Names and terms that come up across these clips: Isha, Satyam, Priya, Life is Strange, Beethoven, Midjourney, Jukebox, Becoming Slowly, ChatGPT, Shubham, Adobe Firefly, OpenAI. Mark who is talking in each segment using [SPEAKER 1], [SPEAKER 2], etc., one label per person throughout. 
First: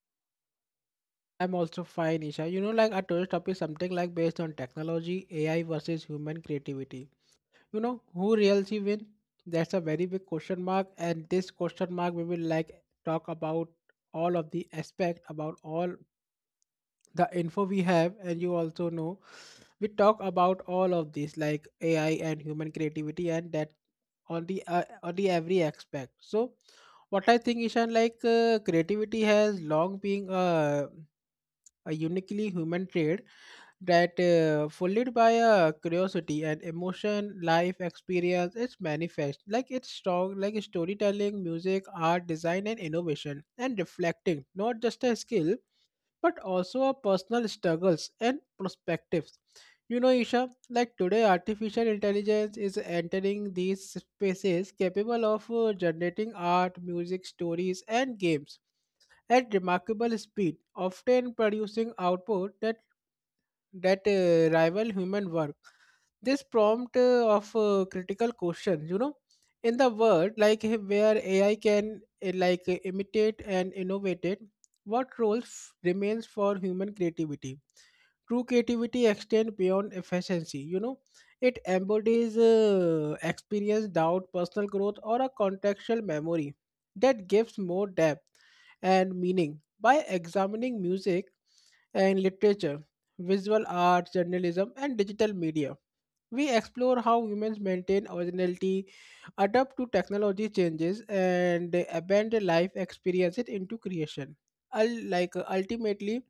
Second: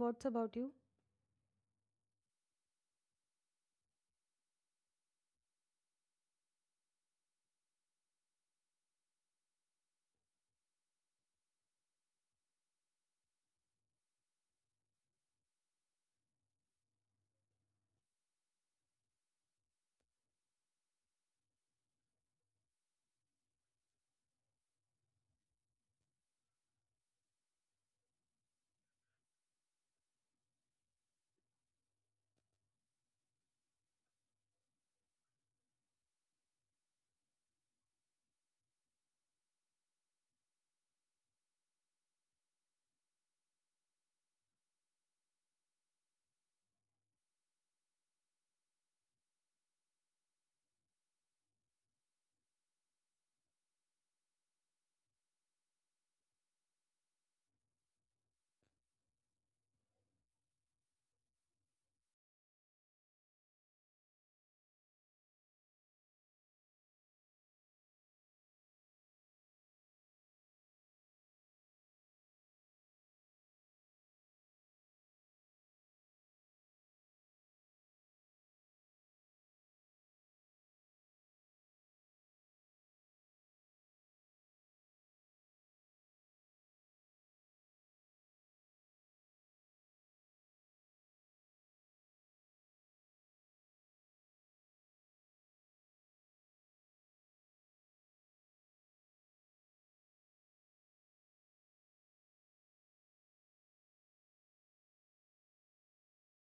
[SPEAKER 1] What's about you?
[SPEAKER 2] I'm also fine, Isha. You know, like our today's topic is something like based on technology, AI versus human creativity. You know who really win? That's a very big question mark, and this question mark we will like talk about all of the aspect about all the info we have, and you also know we talk about all of this like ai and human creativity and that on the every aspect. So what I think ishan, like creativity has long been a uniquely human trait that followed by a curiosity and emotion life experience, it's manifest like it's strong like storytelling, music, art, design, and innovation, and reflecting not just a skill but also our personal struggles and perspectives. You know, Isha, like today, artificial intelligence is entering these spaces capable of generating art, music, stories, and games at remarkable speed, often producing output that rival human work. This prompt of critical questions, you know, in the world like where AI can imitate and innovate it, what role remains for human creativity? True creativity extends beyond efficiency. You know, it embodies experience, doubt, personal growth, or a contextual memory that gives more depth and meaning. By examining music, and literature, visual arts, journalism, and digital media. We explore how humans maintain originality, adapt to technology changes, and abandon life experiences into creation. Ultimately,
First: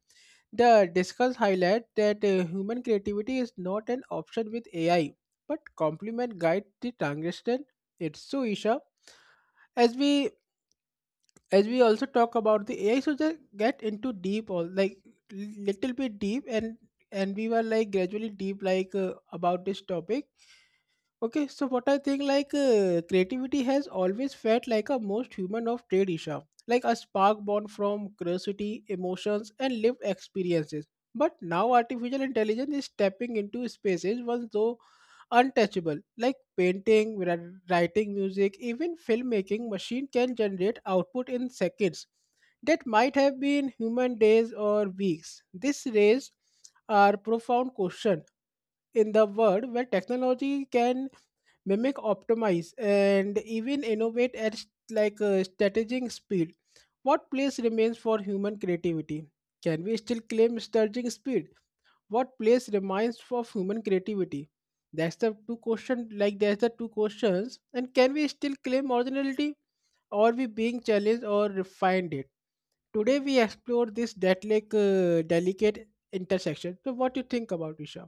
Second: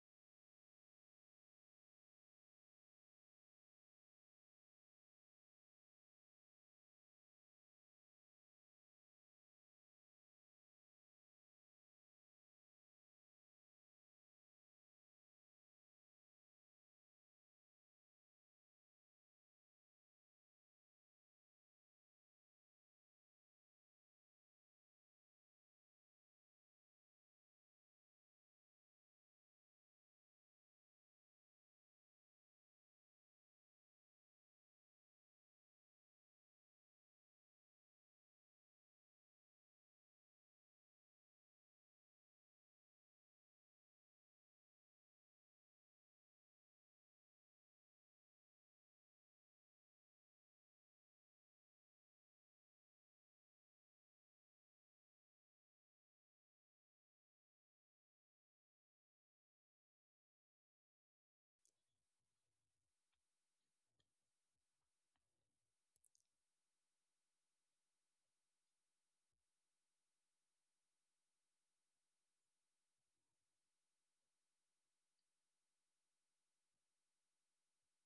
[SPEAKER 2] the discuss highlight that human creativity is not an option with AI, but complement guide the transition. It's so, Isha. As we as we also talk about the AI, so just get into deep all like little bit deep, and we were like gradually deep like about this topic. Okay, so what I think like, creativity has always felt like a most human of trade, Isha, like a spark born from curiosity, emotions, and lived experiences. But now artificial intelligence is stepping into spaces once untouchable. Like painting, writing music, even filmmaking, machine can generate output in seconds that might have been human days or weeks. This raised our profound question in the world where technology can mimic, optimize, and even innovate at like a strategic speed. What place remains for human creativity? Can we still claim strategic speed? What place reminds of human creativity? That's the two questions. And can we still claim originality, or we being challenged or refined it? Today we explore this that like delicate intersection. So what do you think about, Isha?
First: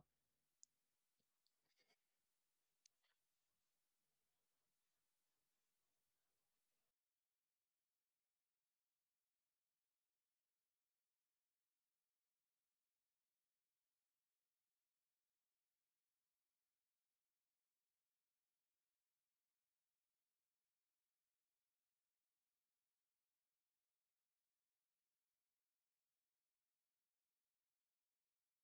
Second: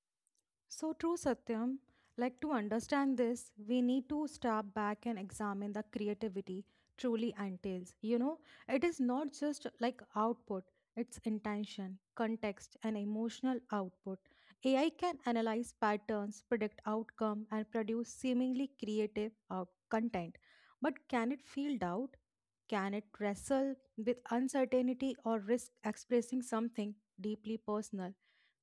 [SPEAKER 1] So true, Satyam. Like to understand this, we need to step back and examine the creativity truly entails. You know, it is not just like output, it's intention, context, and emotional output. AI can analyze patterns, predict outcome, and produce seemingly creative content. But can it feel doubt? Can it wrestle with uncertainty or risk expressing something deeply personal?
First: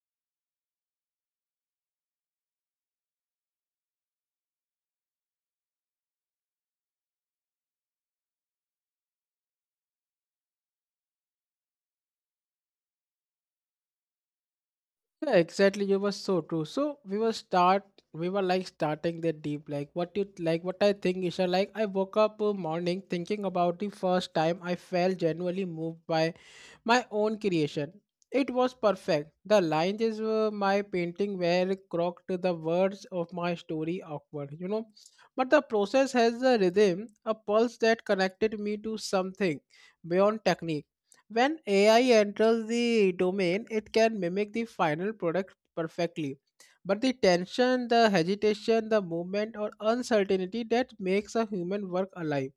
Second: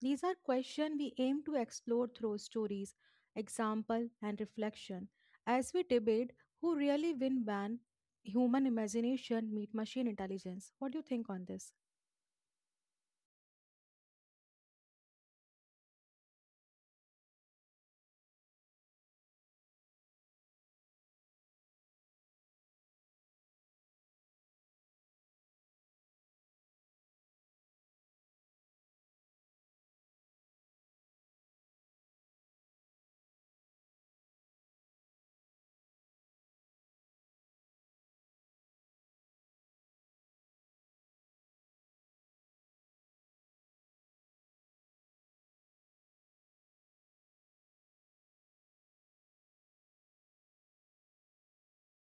[SPEAKER 1] These are questions we aim to explore through stories, example, and reflection. As we debate who really win when human imagination meet machine intelligence. What do you think on this?
[SPEAKER 2] Yeah, exactly. You were so true. We were like starting the deep. Like what you like. What I think, Isha. Like I woke up morning thinking about the first time I felt genuinely moved by my own creation. It was perfect. The lines is my painting were croaked, the words of my story awkward. You know, but the process has a rhythm, a pulse that connected me to something beyond technique when AI enters the domain, it can mimic the final product perfectly. But the tension, the hesitation, the movement, or uncertainty that makes a human work alive.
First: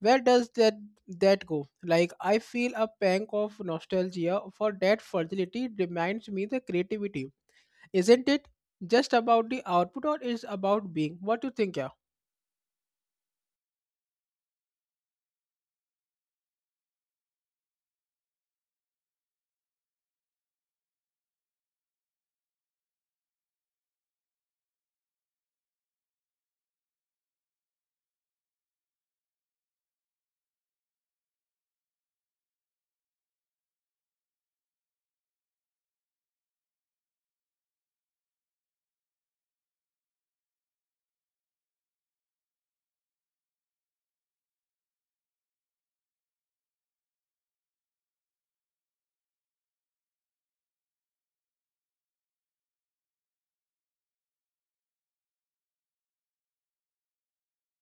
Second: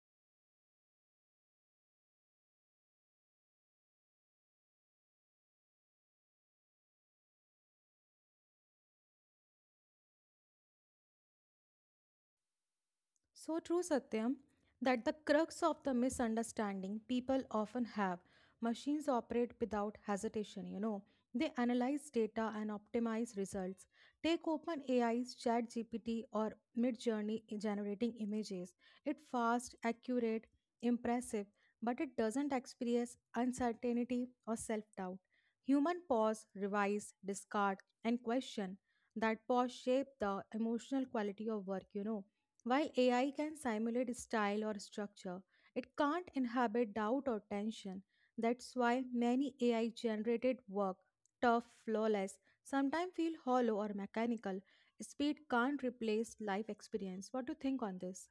[SPEAKER 2] Where does that go? Like I feel a pang of nostalgia for that fragility reminds me the creativity. Isn't it just about the output, or is about being? What do you think? Yeah,
[SPEAKER 1] So true, Satyam, that the crux of the misunderstanding people often have machines operate without hesitation, you know. They analyze data and optimize results. Take OpenAI's ChatGPT or Midjourney in generating images. It's fast, accurate, impressive, but it doesn't experience uncertainty or self-doubt. Human pause, revise, discard, and question. That pause shape the emotional quality of work, you know, while AI can simulate style or structure, it can't inhabit doubt or tension. That's why many AI generated work, tough, flawless, sometimes feel hollow or mechanical. Speed can't replace life experience. What do you think on this?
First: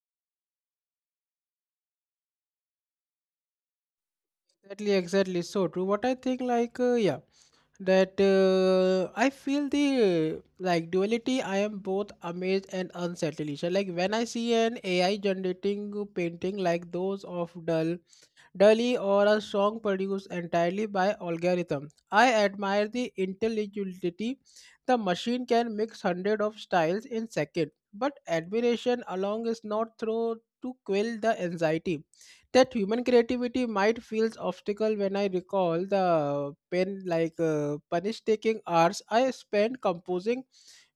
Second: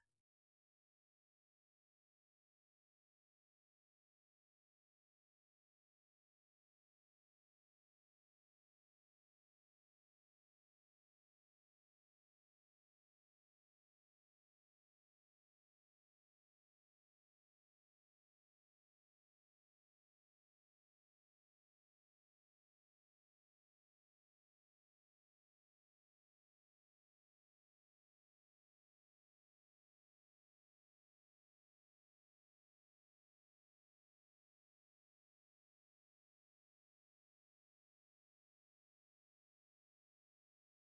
[SPEAKER 2] exactly, exactly. So true. What I think, like, that I feel the like duality. I am both amazed and unsettled. So, like when I see an AI generating painting like those of Dully or a song produced entirely by algorithm. I admire the intelligibility. The machine can mix hundreds of styles in second, but admiration alone is not through to quell the anxiety that human creativity might feels obstacle when I recall the pen like punish taking hours I spent composing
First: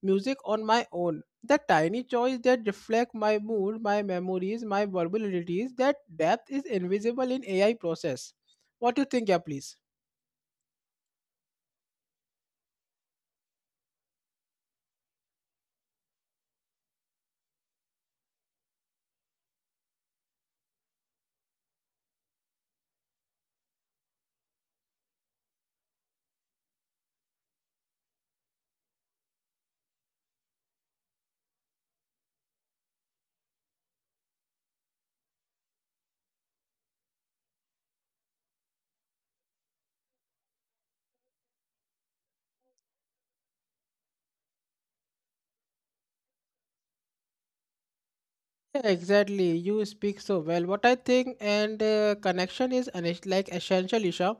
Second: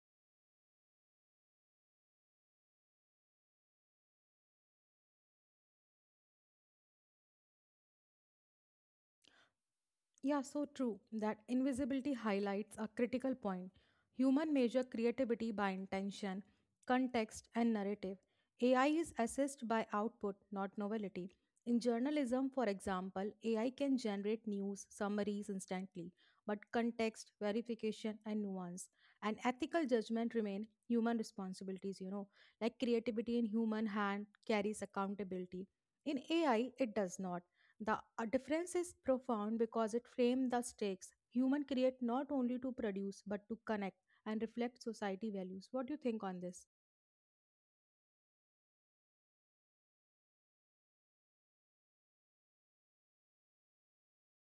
[SPEAKER 2] music on my own, the tiny choice that reflect my mood, my memories, my verbalities, that depth is invisible in AI process. What do you think, yeah, please?
[SPEAKER 1] Yeah, so true, that invisibility highlights a critical point. Human measure creativity by intention, context, and narrative. AI is assessed by output, not novelty. In journalism, for example, AI can generate news summaries instantly, but context, verification, and nuance and ethical judgment remain human responsibilities, you know, like creativity in human hand carries accountability. In AI, it does not. The difference is profound because it frames the stakes. Human create not only to produce but to connect and reflect society values. What do you think on this?
[SPEAKER 2] Yeah, exactly. You speak so well. What I think and connection is an essential, Isha.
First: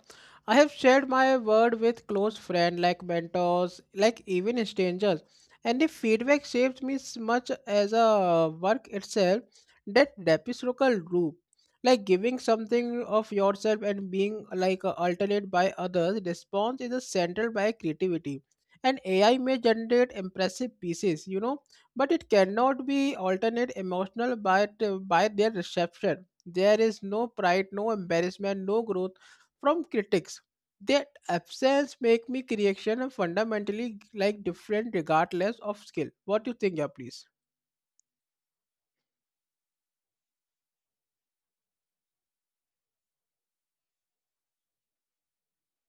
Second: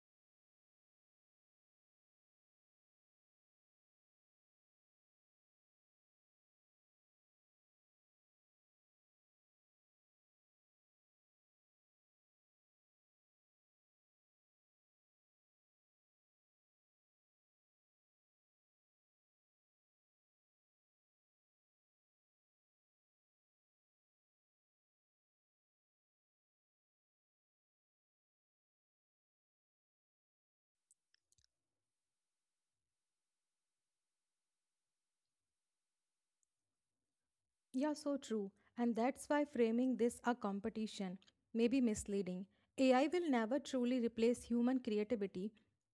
[SPEAKER 2] I have shared my word with close friend, like mentors, like even strangers, and the feedback shapes me as much as a work itself. That reciprocal loop, like giving something of yourself and being like altered by others, response is a central by creativity, and AI may generate impressive pieces. You know, but it cannot be alternate emotional by their reception. There is no pride, no embarrassment, no growth from critics. That absence make me creation fundamentally like different regardless of skill. What do you think, yeah, please?
[SPEAKER 1] Yeah, so true. And that's why framing this a competition may be misleading. AI will never truly replace human creativity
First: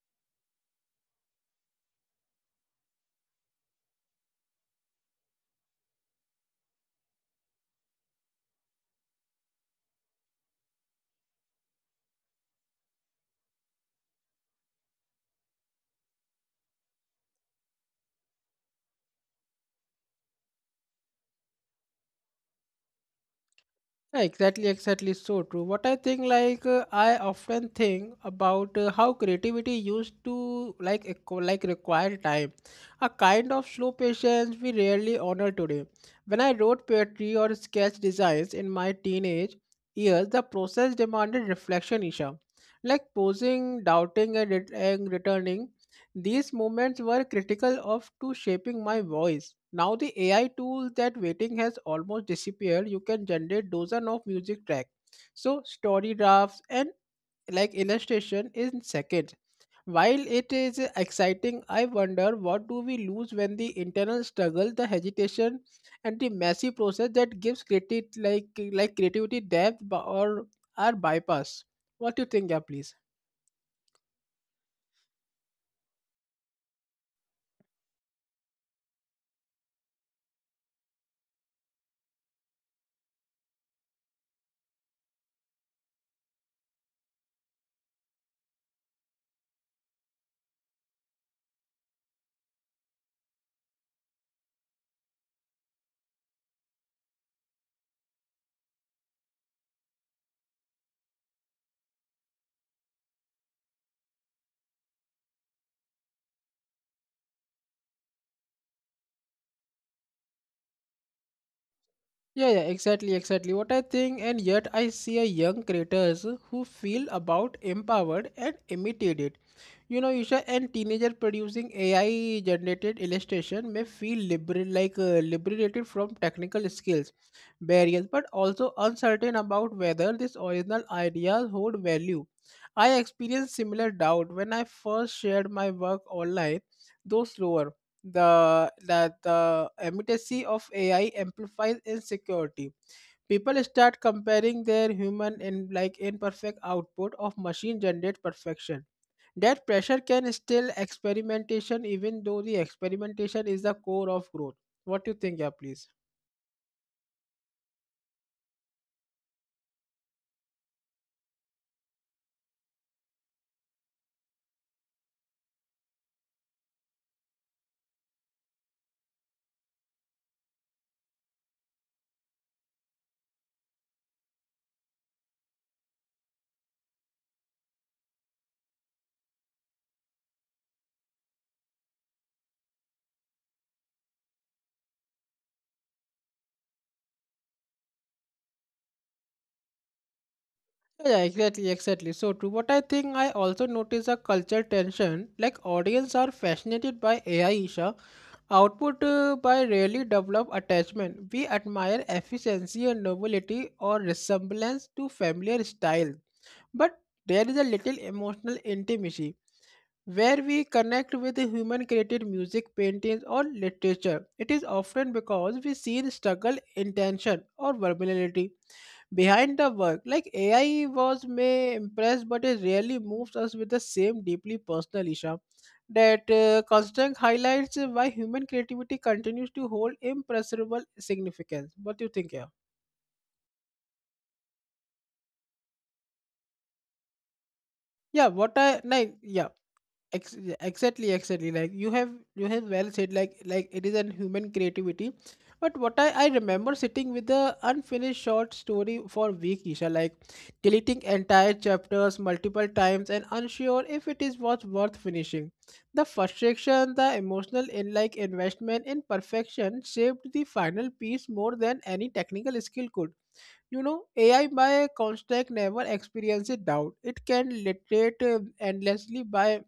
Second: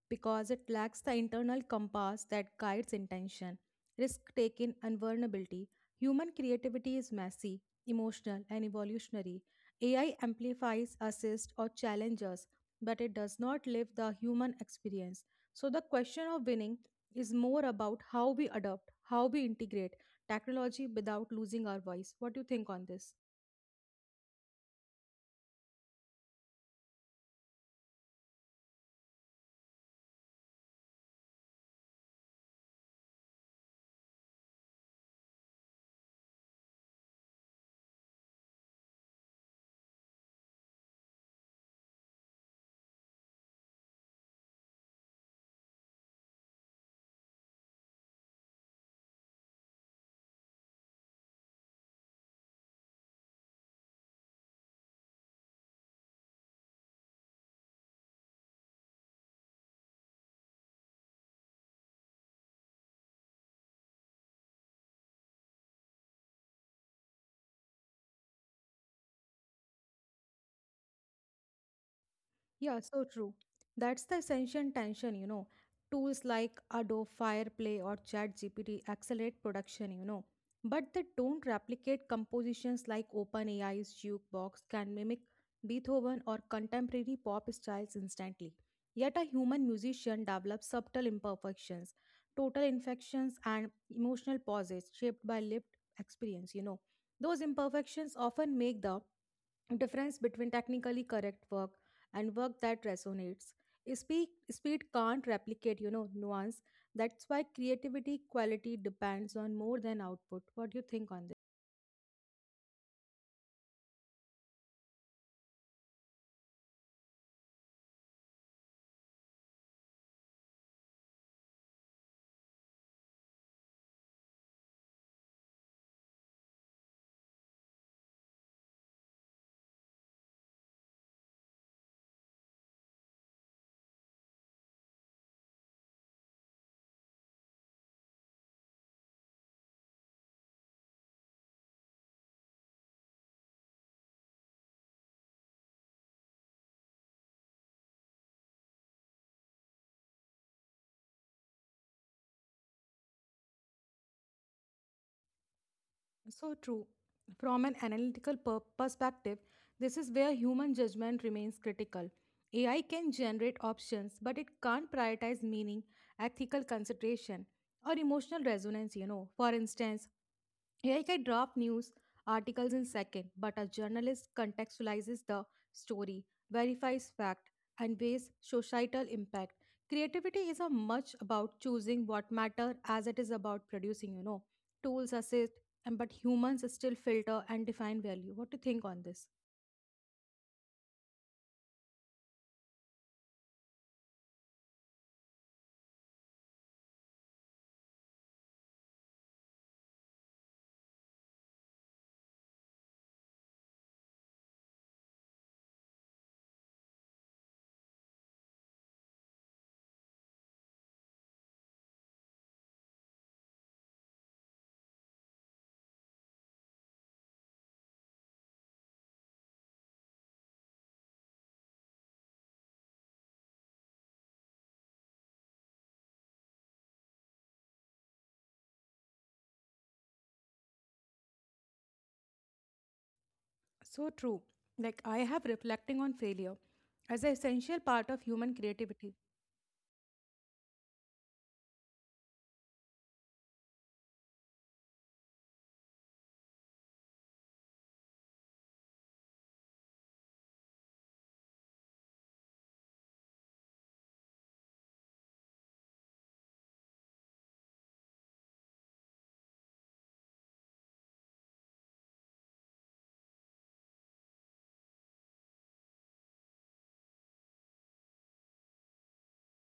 [SPEAKER 1] because it lacks the internal compass that guides intention, risk taking, and vulnerability. Human creativity is messy, emotional, and evolutionary. AI amplifies, assists, or challenges, but it does not live the human experience. So the question of winning is more about how we adopt, how we integrate technology without losing our voice. What do you think on this?
[SPEAKER 2] Yeah, exactly, exactly. So true. What I think, like I often think about how creativity used to like require time, a kind of slow patience we rarely honor today. When I wrote poetry or sketch designs in my teenage years, the process demanded reflection, Isha, like posing, doubting, and, returning. These moments were critical of to shaping my voice. Now the AI tool that waiting has almost disappeared. You can generate dozen of music track. So story drafts and like illustration in seconds. While it is exciting, I wonder what do we lose when the internal struggle, the hesitation, and the messy process that gives creative like creativity depth or are bypass. What do you think, yeah,
[SPEAKER 1] Yeah,
[SPEAKER 2] please?
[SPEAKER 1] so true. That's the essential tension, you know. Tools like Adobe Firefly or ChatGPT accelerate production, you know, but they don't replicate compositions like OpenAI's Jukebox can mimic Beethoven or contemporary pop styles instantly. Yet a human musician develops subtle imperfections, total infections, and emotional pauses shaped by lived experience, you know. Those imperfections often make the difference between technically correct work and work that resonates. Speed can't replicate, you know, nuance. That's why creativity quality depends on more than output. What do you think on
[SPEAKER 2] Yeah, yeah, exactly, exactly. What I think, and yet I see a young creators who feel about empowered and imitated. You know, Isha, and teenager producing AI generated illustration may feel liberated from technical skills barriers, but also uncertain about whether these original ideas hold value. I experienced similar doubt when I first shared my work online, though slower. The immediacy of AI amplifies insecurity, people start comparing their human and like imperfect output of machine generated perfection, that pressure can still experimentation even though the experimentation is the core of growth. What do you think, yeah, please?
[SPEAKER 1] this? So true. From an analytical perspective, this is where human judgment remains critical. AI can generate options but it can't prioritize meaning, ethical consideration, or emotional resonance, you know. For instance, AI can draft news articles in seconds, but a journalist contextualizes the story, verifies fact, and weighs societal impact. Creativity is a much about choosing what matter as it is about producing, you know. Tools assist, and but humans still filter and define value. What do you think on this?
[SPEAKER 2] Yeah, exactly, exactly. So true. What I think I also notice a culture tension. Like audience are fascinated by AI Isha output by rarely develop attachment. We admire efficiency and novelty or resemblance to familiar style. But there is a little emotional intimacy where we connect with the human created music, paintings, or literature. It is often because we see the struggle, intention, or vulnerability behind the work. Like AI was may impress, but it rarely moves us with the same deeply personal issue. That constant highlights why human creativity continues to hold impressible significance. What do you think here?
[SPEAKER 1] So true. Like I have reflecting on failure as an essential part of
[SPEAKER 2] Yeah, what
[SPEAKER 1] human
[SPEAKER 2] I like,
[SPEAKER 1] creativity.
[SPEAKER 2] yeah. Exactly, exactly, like you have well said like it is an human creativity, but what I remember sitting with the unfinished short story for week, Isha, like deleting entire chapters multiple times and unsure if it is was worth finishing, the frustration, the emotional in like investment in perfection shaped the final piece more than any technical skill could, you know, ai by construct never experiences doubt, it can literate endlessly by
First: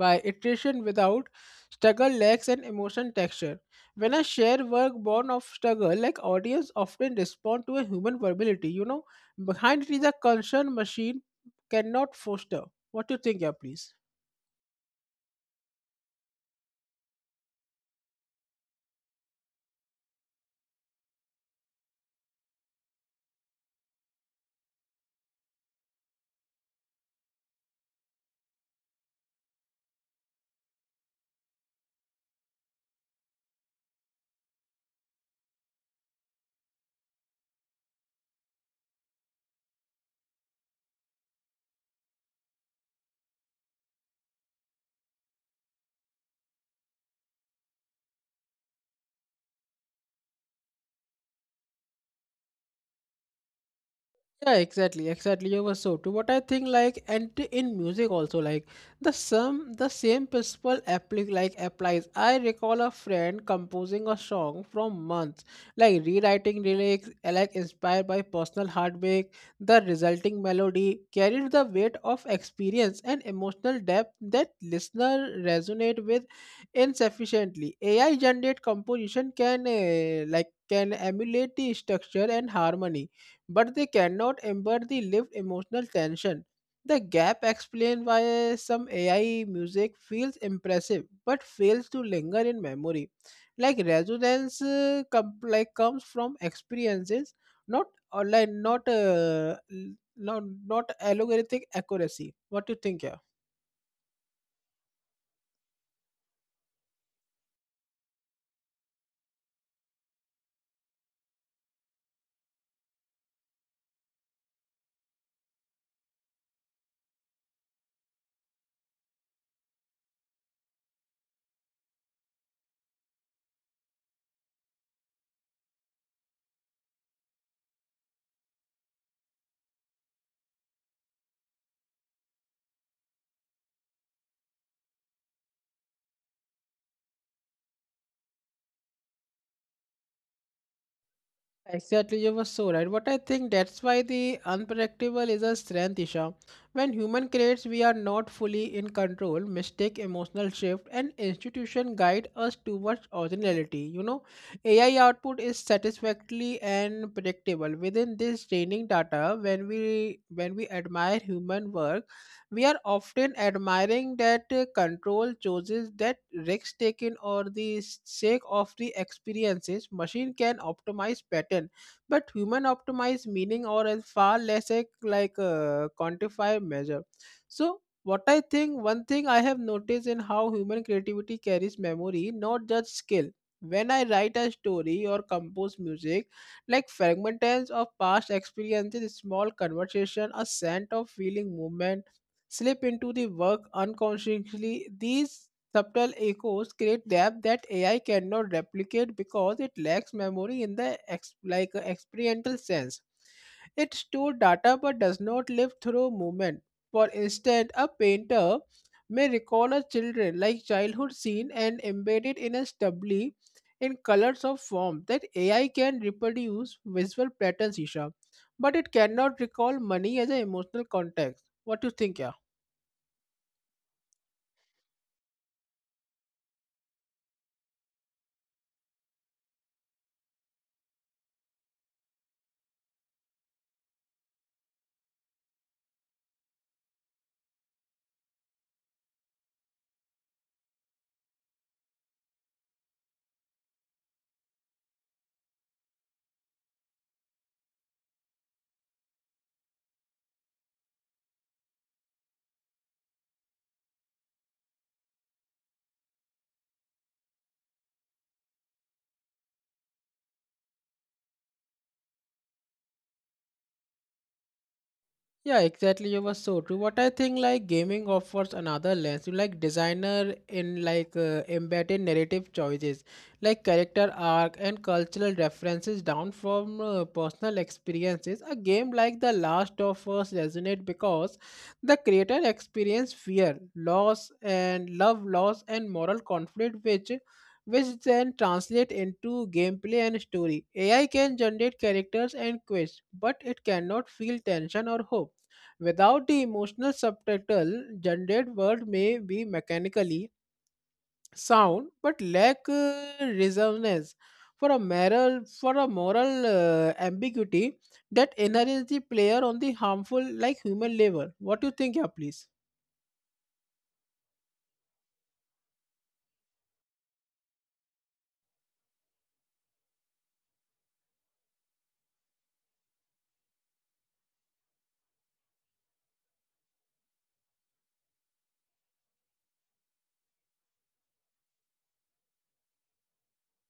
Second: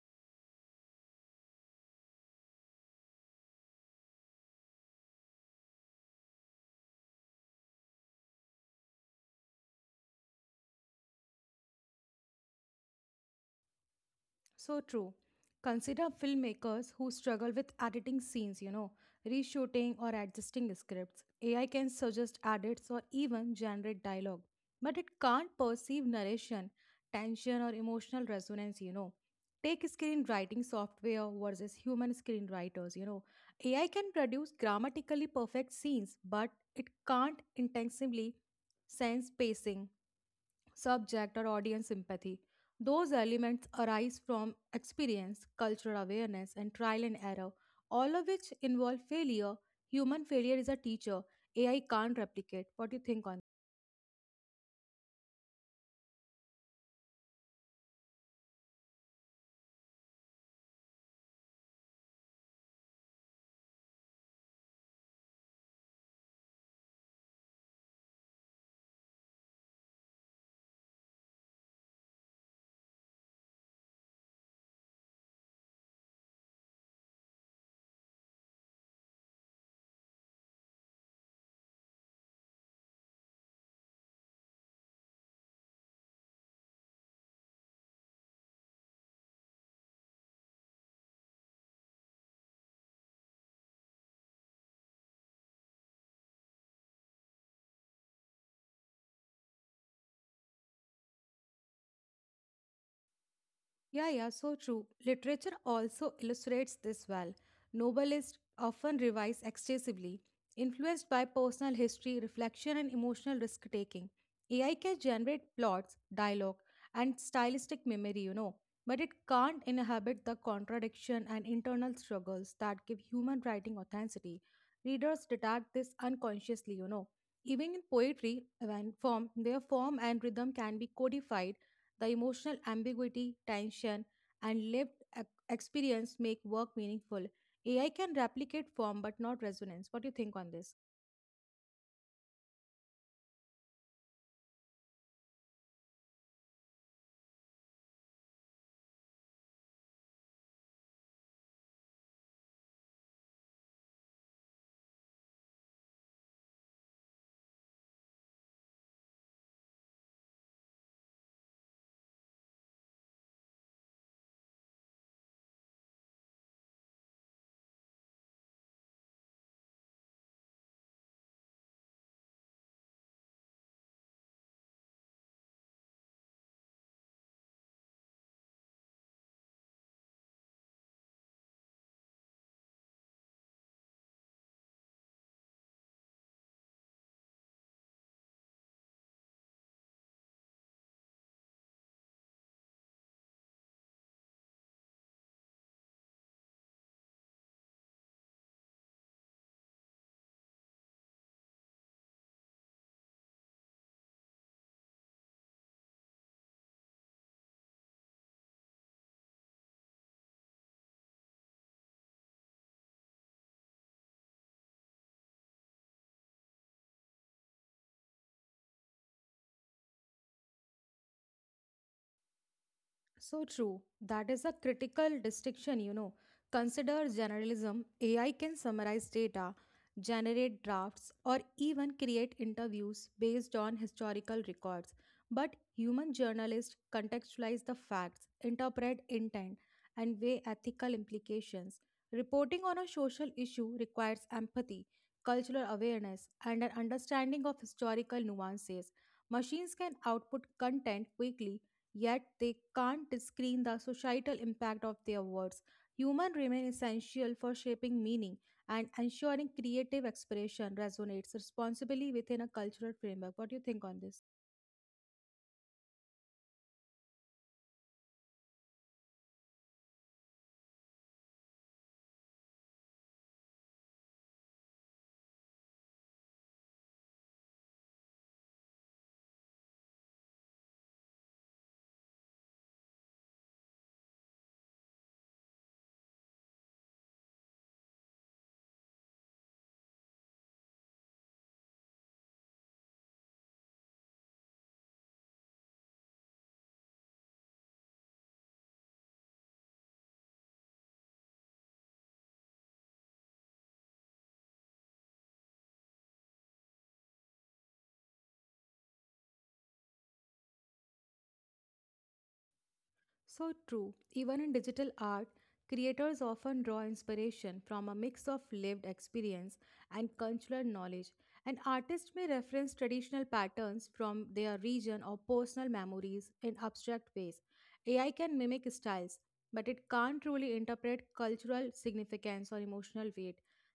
[SPEAKER 2] by iteration without struggle lacks an emotion texture. When I share work born of struggle, like audience often respond to a human verbality, you know, behind it is a concern machine cannot foster. What do you think, yeah, please?
[SPEAKER 1] So true. Consider filmmakers who struggle with editing scenes, you know, reshooting or adjusting scripts. AI can suggest edits or even generate dialogue, but it can't perceive narration, tension, or emotional resonance, you know. Take screenwriting software versus human screenwriters, you know. AI can produce grammatically perfect scenes, but it can't intensively sense pacing, subject or audience sympathy. Those elements arise from experience, cultural awareness, and trial and error, all of which involve failure. Human failure is a teacher AI can't replicate. What do you think on?
[SPEAKER 2] Yeah, exactly, exactly. You were so true. What I think, like, and in music also, like, the same principle applies. I recall a friend composing a song from months, like rewriting lyrics, like inspired by personal heartbreak. The resulting melody carried the weight of experience and emotional depth that listener resonate with insufficiently. AI generate composition can emulate the structure and harmony, but they cannot ember the lived emotional tension. The gap explains why some AI music feels impressive but fails to linger in memory. Like resonance comes from experiences, not online, not not algorithmic accuracy. What do you think? Yeah?
[SPEAKER 1] Yeah, yeah, so true. Literature also illustrates this well. Novelists often revise excessively, influenced by personal history, reflection, and emotional risk taking. AI can generate plots, dialogue, and stylistic memory, you know, but it can't inhabit the contradiction and internal struggles that give human writing authenticity. Readers detect this unconsciously, you know. Even in poetry, when form and rhythm can be codified, the emotional ambiguity, tension, and lived experience make work meaningful. AI can replicate form but not resonance. What do you think on this?
[SPEAKER 2] Exactly, you were so right. But I think that's why the unpredictable is a strength, Isha. When human creates, we are not fully in control, mistake emotional shift, and institution guide us towards originality. You know, AI output is satisfactorily and predictable. Within this training data, when we admire human work, we are often admiring that control chooses that risks taken or the sake of the experiences machine can optimize pattern but human optimize meaning or as far less a, quantify measure. So what I think, one thing I have noticed in how human creativity carries memory not just skill. When I write a story or compose music, like fragments of past experiences, small conversation, a scent of feeling movement slip into the work unconsciously. These subtle echoes create depth that AI cannot replicate because it lacks memory in the experiential sense. It stores data but does not live through movement. For instance, a painter may recall a children like childhood scene and embed it in a stubbly in colors of form that AI can reproduce visual patterns, Isha, but it cannot recall money as an emotional context. What do you think, yeah?
[SPEAKER 1] So true. That is a critical distinction, you know. Consider generalism. AI can summarize data, generate drafts, or even create interviews based on historical records. But human journalists contextualize the facts, interpret intent, and weigh ethical implications. Reporting on a social issue requires empathy, cultural awareness, and an understanding of historical nuances. Machines can output content quickly yet they can't screen the societal impact of their words. Humor remain essential for shaping meaning and ensuring creative expression resonates responsibly within a cultural framework. What do you think on this?
[SPEAKER 2] Yeah, exactly. You were so true. What I think, like gaming offers another lens. You like designer in embedded narrative choices, like character arc and cultural references down from personal experiences. A game like The Last of Us resonate because the creator experience fear, loss, and love loss and moral conflict, which then translate into gameplay and story. AI can generate characters and quests, but it cannot feel tension or hope without the emotional subtitle, gendered word may be mechanically sound but lack resonance for a moral ambiguity that inherits the player on the harmful like human labor. What do you think, yeah, please?
[SPEAKER 1] So true. Even in digital art, creators often draw inspiration from a mix of lived experience and cultural knowledge. An artist may reference traditional patterns from their region or personal memories in abstract ways. AI can mimic styles, but it can't truly interpret cultural significance or emotional weight.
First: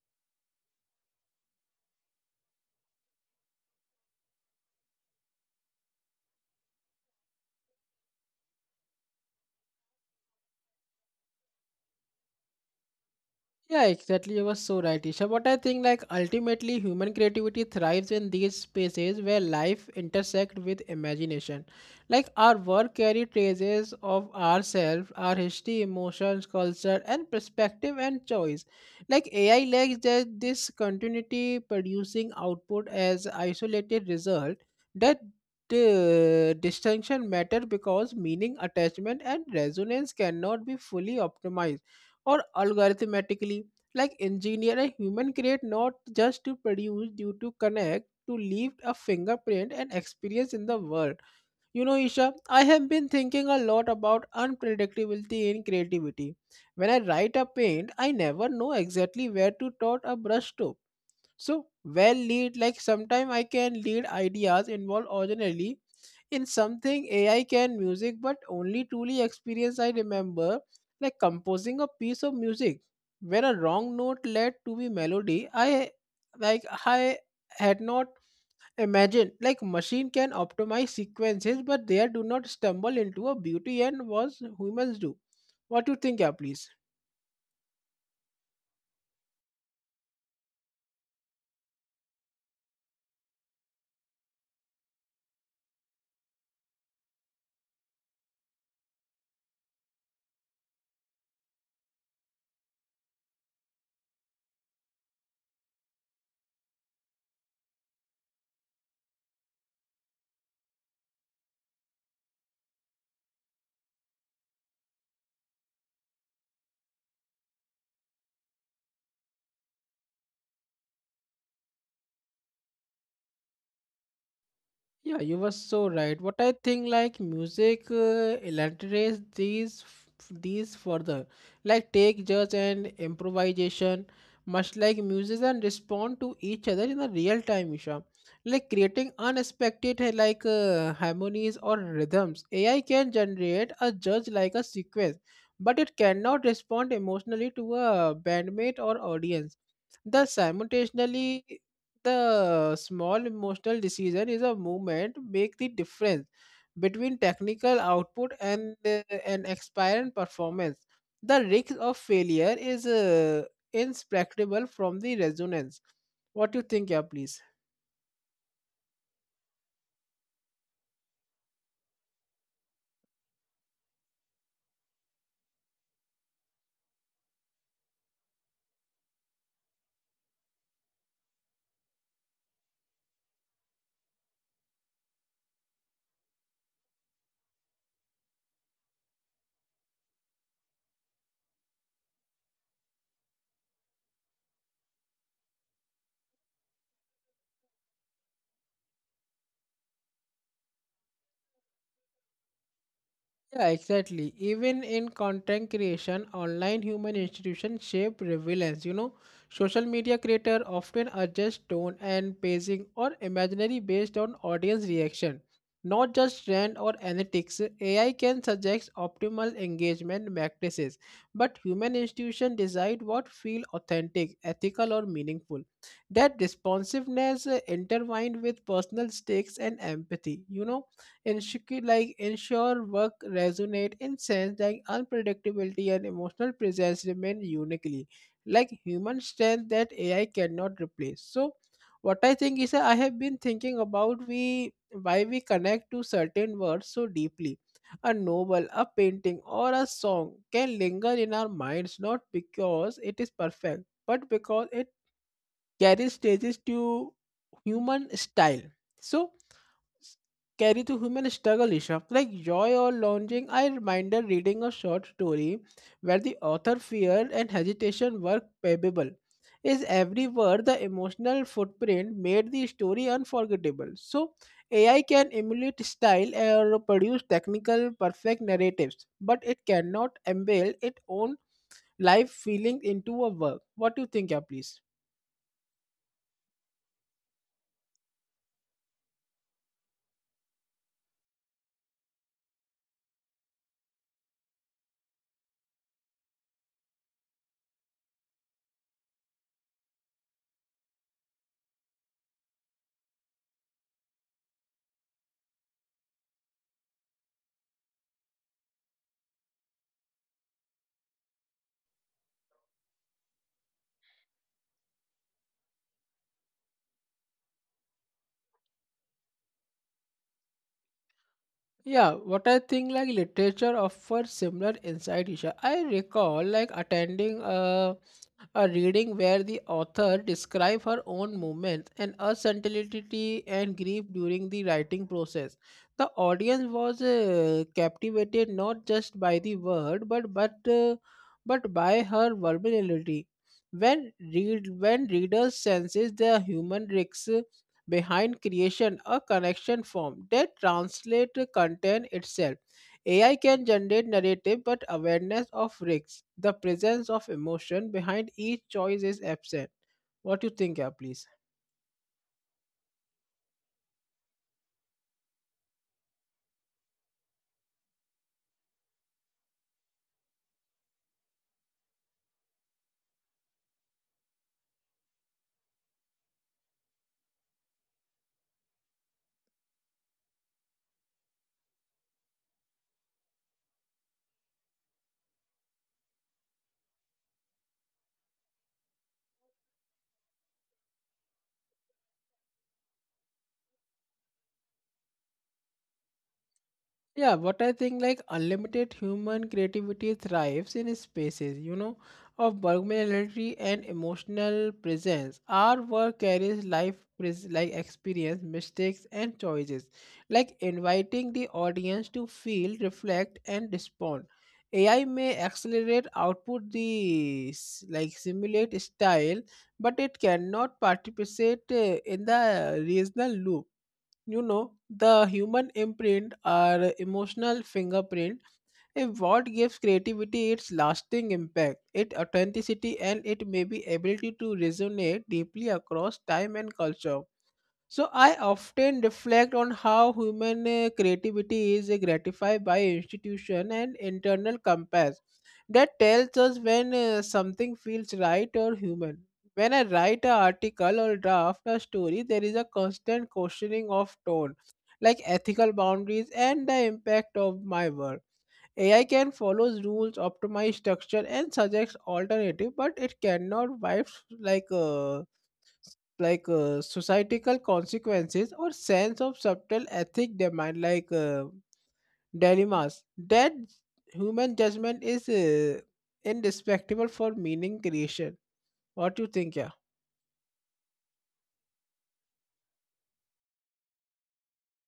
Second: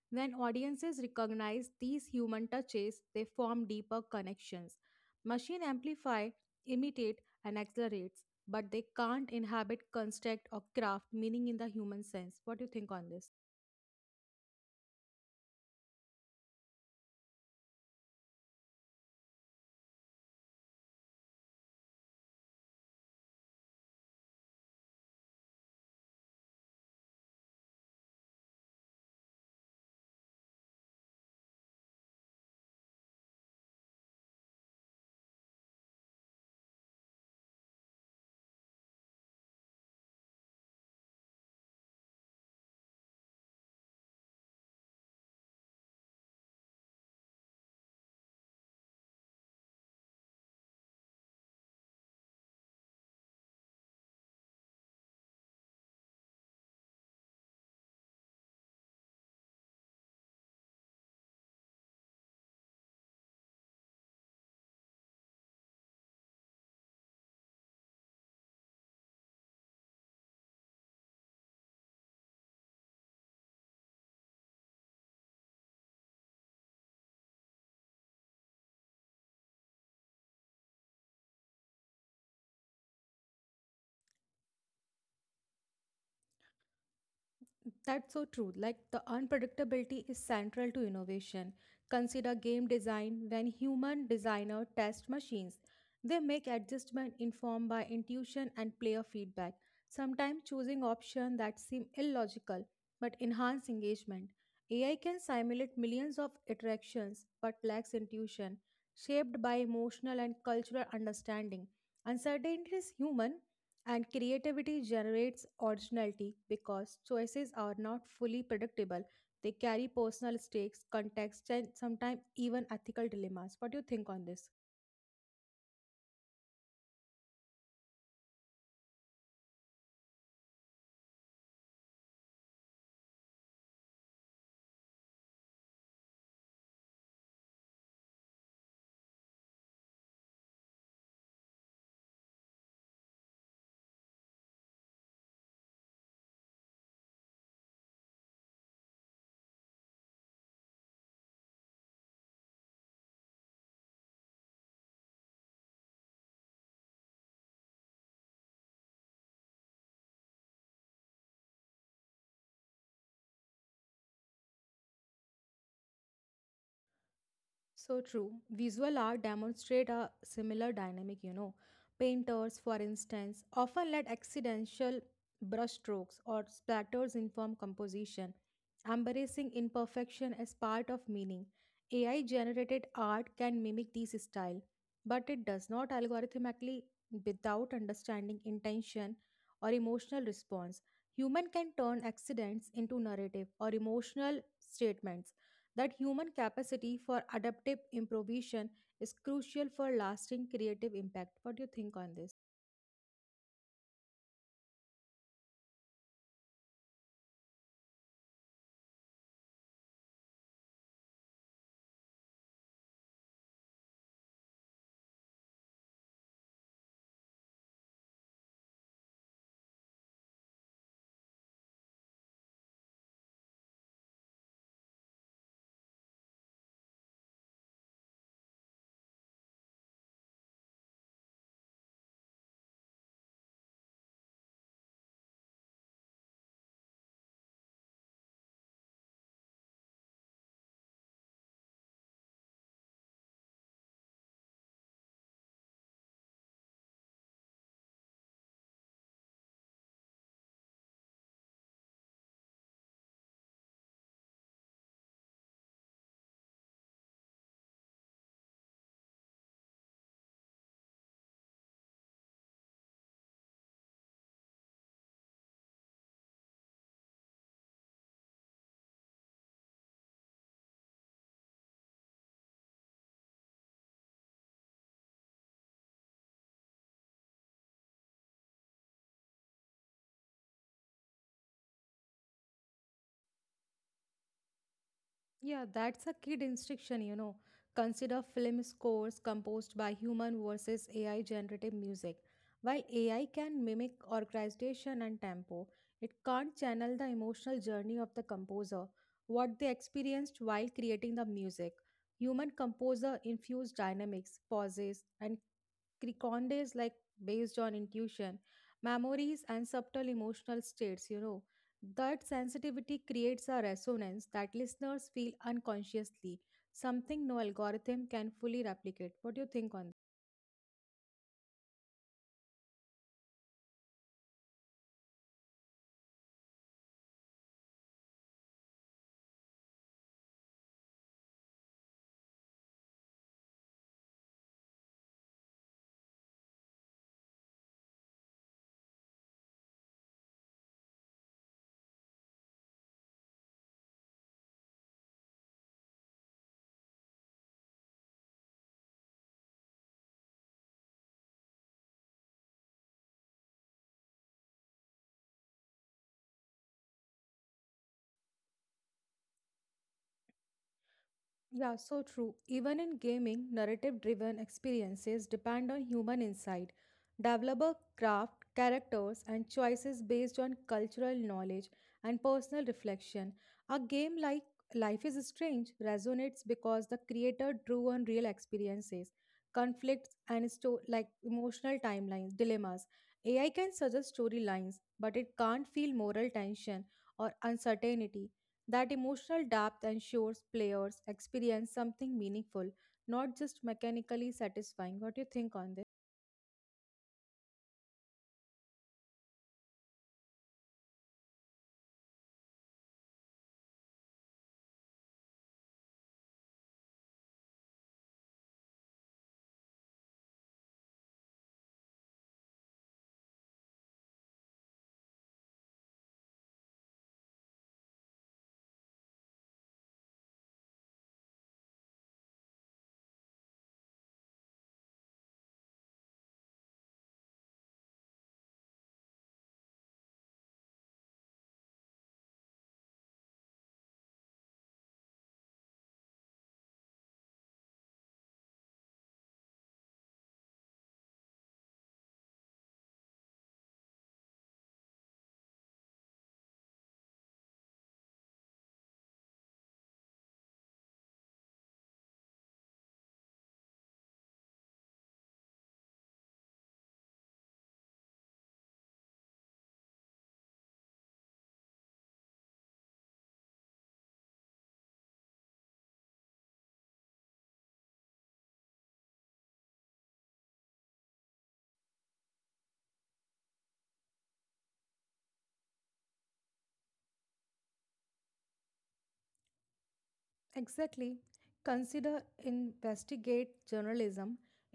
[SPEAKER 1] When audiences recognize these human touches, they form deeper connections. Machine amplify, imitate, and accelerate but they can't inhabit, construct, or craft meaning in the human sense. What do you think on this?
[SPEAKER 2] Yeah, exactly. You were so right, Isha. But I think like ultimately human creativity thrives in these spaces where life intersect with imagination. Like our work carry traces of ourselves, our history, emotions, culture, and perspective and choice. Like AI lacks that this continuity producing output as isolated result that the distinction matter because meaning attachment and resonance cannot be fully optimized or algorithmically like engineer a human create not just to produce due to connect to leave a fingerprint and experience in the world. You know, Isha, I have been thinking a lot about unpredictability in creativity. When I write a paint, I never know exactly where to dot a brush stroke. So well lead like sometimes I can lead ideas involve originally in something AI can music, but only truly experience I remember, like composing a piece of music where a wrong note led to be melody. I had not imagined like machine can optimize sequences, but they do not stumble into a beauty and was humans do. What do you think, yeah, please?
[SPEAKER 1] That's so true. Like the unpredictability is central to innovation. Consider game design when human designer test machines. They make adjustment informed by intuition and player feedback, sometimes choosing options that seem illogical but enhance engagement. AI can simulate millions of interactions but lacks intuition, shaped by emotional and cultural understanding. Uncertainty is human, and creativity generates originality because choices are not fully predictable. They carry personal stakes, context, and sometimes even ethical dilemmas. What do you think on this?
[SPEAKER 2] Yeah, you were so right. What I think, like music, elaborates these further, like take judge and improvisation, much like musicians respond to each other in the real time, Isha. Like creating unexpected harmonies or rhythms. AI can generate a judge like a sequence, but it cannot respond emotionally to a bandmate or audience. The simultaneously the small emotional decision is a movement make the difference between technical output and an aspirant performance. The risk of failure is inseparable from the resonance. What do you think, yeah, please?
[SPEAKER 1] So true. Visual art demonstrate a similar dynamic, you know. Painters, for instance, often let accidental brushstrokes or splatters inform composition, embracing imperfection as part of meaning. AI generated art can mimic this style, but it does not algorithmically without understanding intention or emotional response. Human can turn accidents into narrative or emotional statements. That human capacity for adaptive improvisation is crucial for lasting creative impact. What do you think on this?
[SPEAKER 2] Yeah, exactly. Even in content creation, online human institutions shape relevance. You know, social media creators often adjust tone and pacing or imaginary based on audience reaction, not just trend or analytics. AI can suggest optimal engagement practices, but human institutions decide what feel authentic, ethical, or meaningful. That responsiveness intertwined with personal stakes and empathy. You know, ensure work resonate in sense that unpredictability and emotional presence remain uniquely like human strength that AI cannot replace. So what I think is that I have been thinking about we why we connect to certain words so deeply. A novel, a painting, or a song can linger in our minds not because it is perfect, but because it carry stages to human style. So carry to human struggle, Isha. Like joy or longing, I remember reading a short story where the author fear and hesitation were palpable. Is every word the emotional footprint made the story unforgettable? So AI can emulate style or produce technical perfect narratives, but it cannot embed its own life feeling into a work. What do you think, yeah, please?
[SPEAKER 1] Yeah, that's a key distinction, you know. Consider film scores composed by human versus AI generative music. While AI can mimic orchestration and tempo, it can't channel the emotional journey of the composer, what they experienced while creating the music. Human composer infused dynamics, pauses, and Criconde is like based on intuition, memories, and subtle emotional states, you know. That sensitivity creates a resonance that listeners feel unconsciously, something no algorithm can fully replicate. What do you think on?
[SPEAKER 2] Yeah, what I think like literature offers similar insight, Isha. I recall like attending a reading where the author described her own movements and uncertainty and grief during the writing process. The audience was captivated not just by the word, but but by her versatility. When readers senses the human risks behind creation a connection form that translate the content itself. AI can generate narrative but awareness of risks the presence of emotion behind each choice is absent. What do you think, yeah, please?
[SPEAKER 1] Yeah, so true. Even in gaming, narrative driven experiences depend on human insight. Developer craft characters and choices based on cultural knowledge and personal reflection. A game like Life is Strange resonates because the creator drew on real experiences, conflicts, and like emotional timelines, dilemmas. AI can suggest storylines, but it can't feel moral tension or uncertainty. That emotional depth ensures players experience something meaningful, not just mechanically satisfying. What do you think on this?
[SPEAKER 2] Yeah, what I think like unlimited human creativity thrives in spaces, you know, of vulnerability and emotional presence. Our work carries life pres- like experience, mistakes and choices, like inviting the audience to feel, reflect and respond. AI may accelerate output the s- like simulate style, but it cannot participate in the reasonal loop. You know, the human imprint or emotional fingerprint is what gives creativity its lasting impact, its authenticity and it may be ability to resonate deeply across time and culture. So I often reflect on how human creativity is gratified by institution and internal compass that tells us when something feels right or human. When I write an article or draft a story, there is a constant questioning of tone, like ethical boundaries and the impact of my work. AI can follow rules, optimize structure, and suggest alternative, but it cannot wipe like uh, societal consequences or sense of subtle ethic demand dilemmas that human judgment is indispensable for meaning creation. What do you think, yeah?
[SPEAKER 1] Exactly. Consider investigate journalism.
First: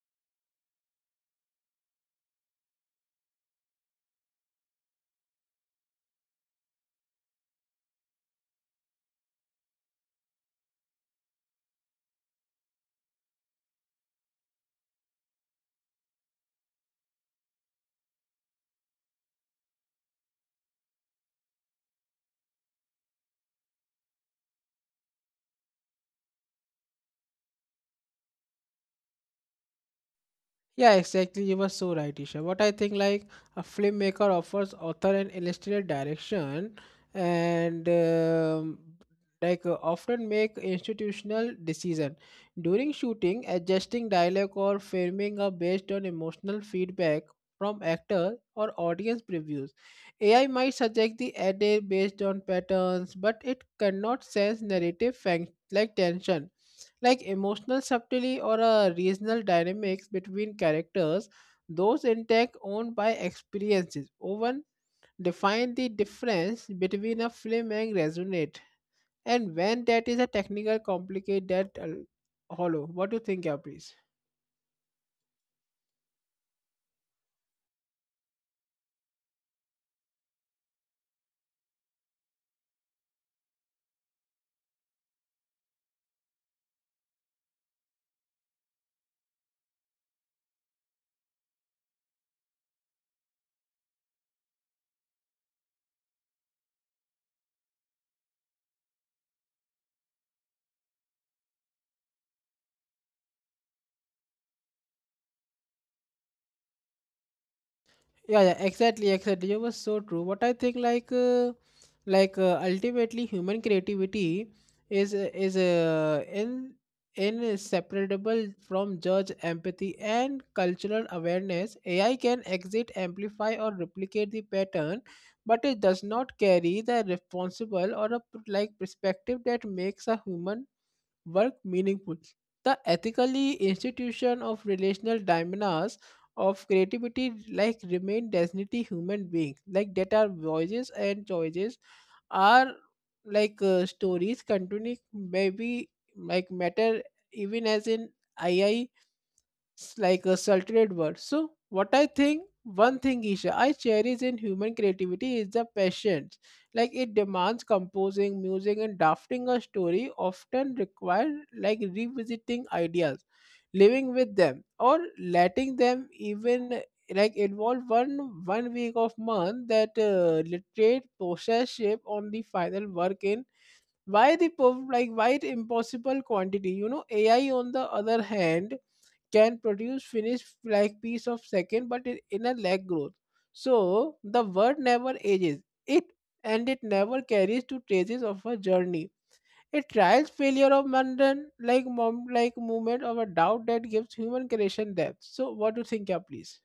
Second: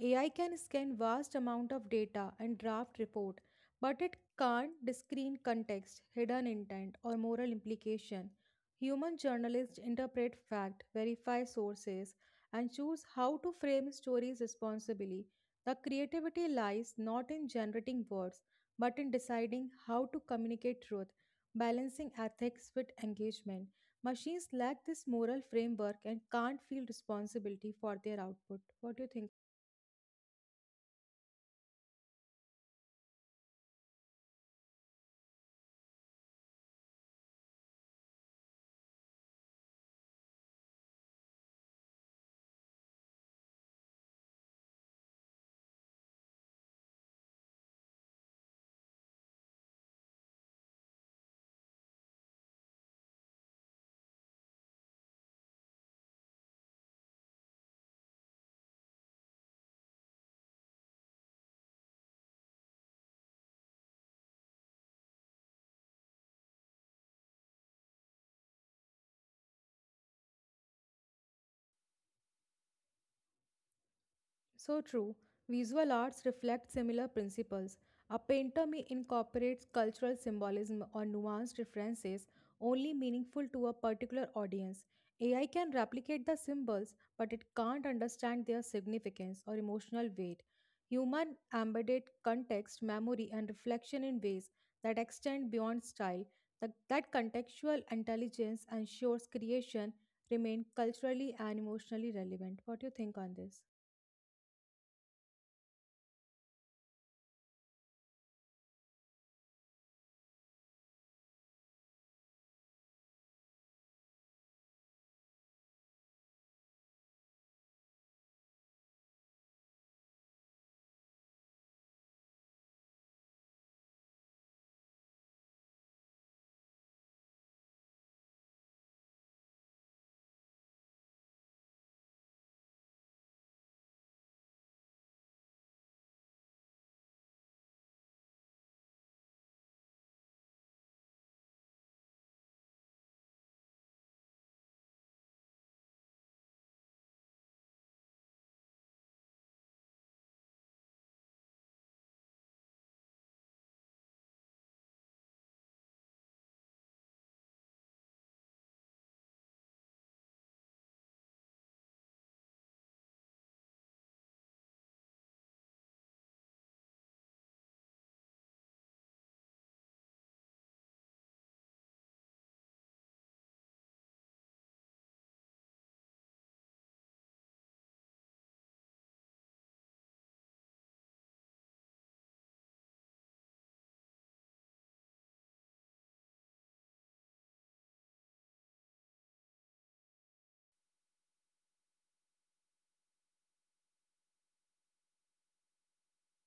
[SPEAKER 1] AI can scan vast amount of data and draft report, but it can't screen context, hidden intent, or moral implication. Human journalists interpret fact, verify sources, and choose how to frame stories responsibly. The creativity lies not in generating words, but in deciding how to communicate truth, balancing ethics with engagement. Machines lack this moral framework and can't feel responsibility for their output. What do you think?
[SPEAKER 2] Yeah, exactly. You were so right, Isha. What I think, like a filmmaker offers author and illustrator direction, and often make institutional decision during shooting, adjusting dialogue or framing are based on emotional feedback from actor or audience previews. AI might suggest the edit based on patterns, but it cannot sense narrative fact like tension like emotional subtlety or a regional dynamics between characters. Those intact owned by experiences often define the difference between a film and resonate and when that is a technical complicate that hollow. What do you think, yeah, please?
[SPEAKER 1] So true. Visual arts reflect similar principles. A painter may incorporate cultural symbolism or nuanced references only meaningful to a particular audience. AI can replicate the symbols, but it can't understand their significance or emotional weight. Human embedded context, memory, and reflection in ways that extend beyond style. That contextual intelligence ensures creation remain culturally and emotionally relevant. What do you think on this?
[SPEAKER 2] Yeah, exactly, exactly. You was so true. What I think ultimately human creativity is in inseparable from judge empathy and cultural awareness. AI can exit amplify or replicate the pattern but it does not carry the responsible or a p- like perspective that makes a human work meaningful. The ethically institution of relational dimensions of creativity like remain designated human beings like that are voices and choices are stories continuing maybe like matter even as in AI a sultry word. So, what I think, one thing, Isha, I cherish in human creativity is the patience. Like it demands composing, music, and drafting a story often require like revisiting ideas, living with them, or letting them even like involve one week of month that literate process shape on the final work in why the perf- like why it impossible quantity. You know, AI on the other hand can produce finished like piece of second but in a lag growth. So the word never ages it and it never carries to traces of a journey it tries failure of mundane like mom like movement of a doubt that gives human creation depth. So what do you think, yeah, please?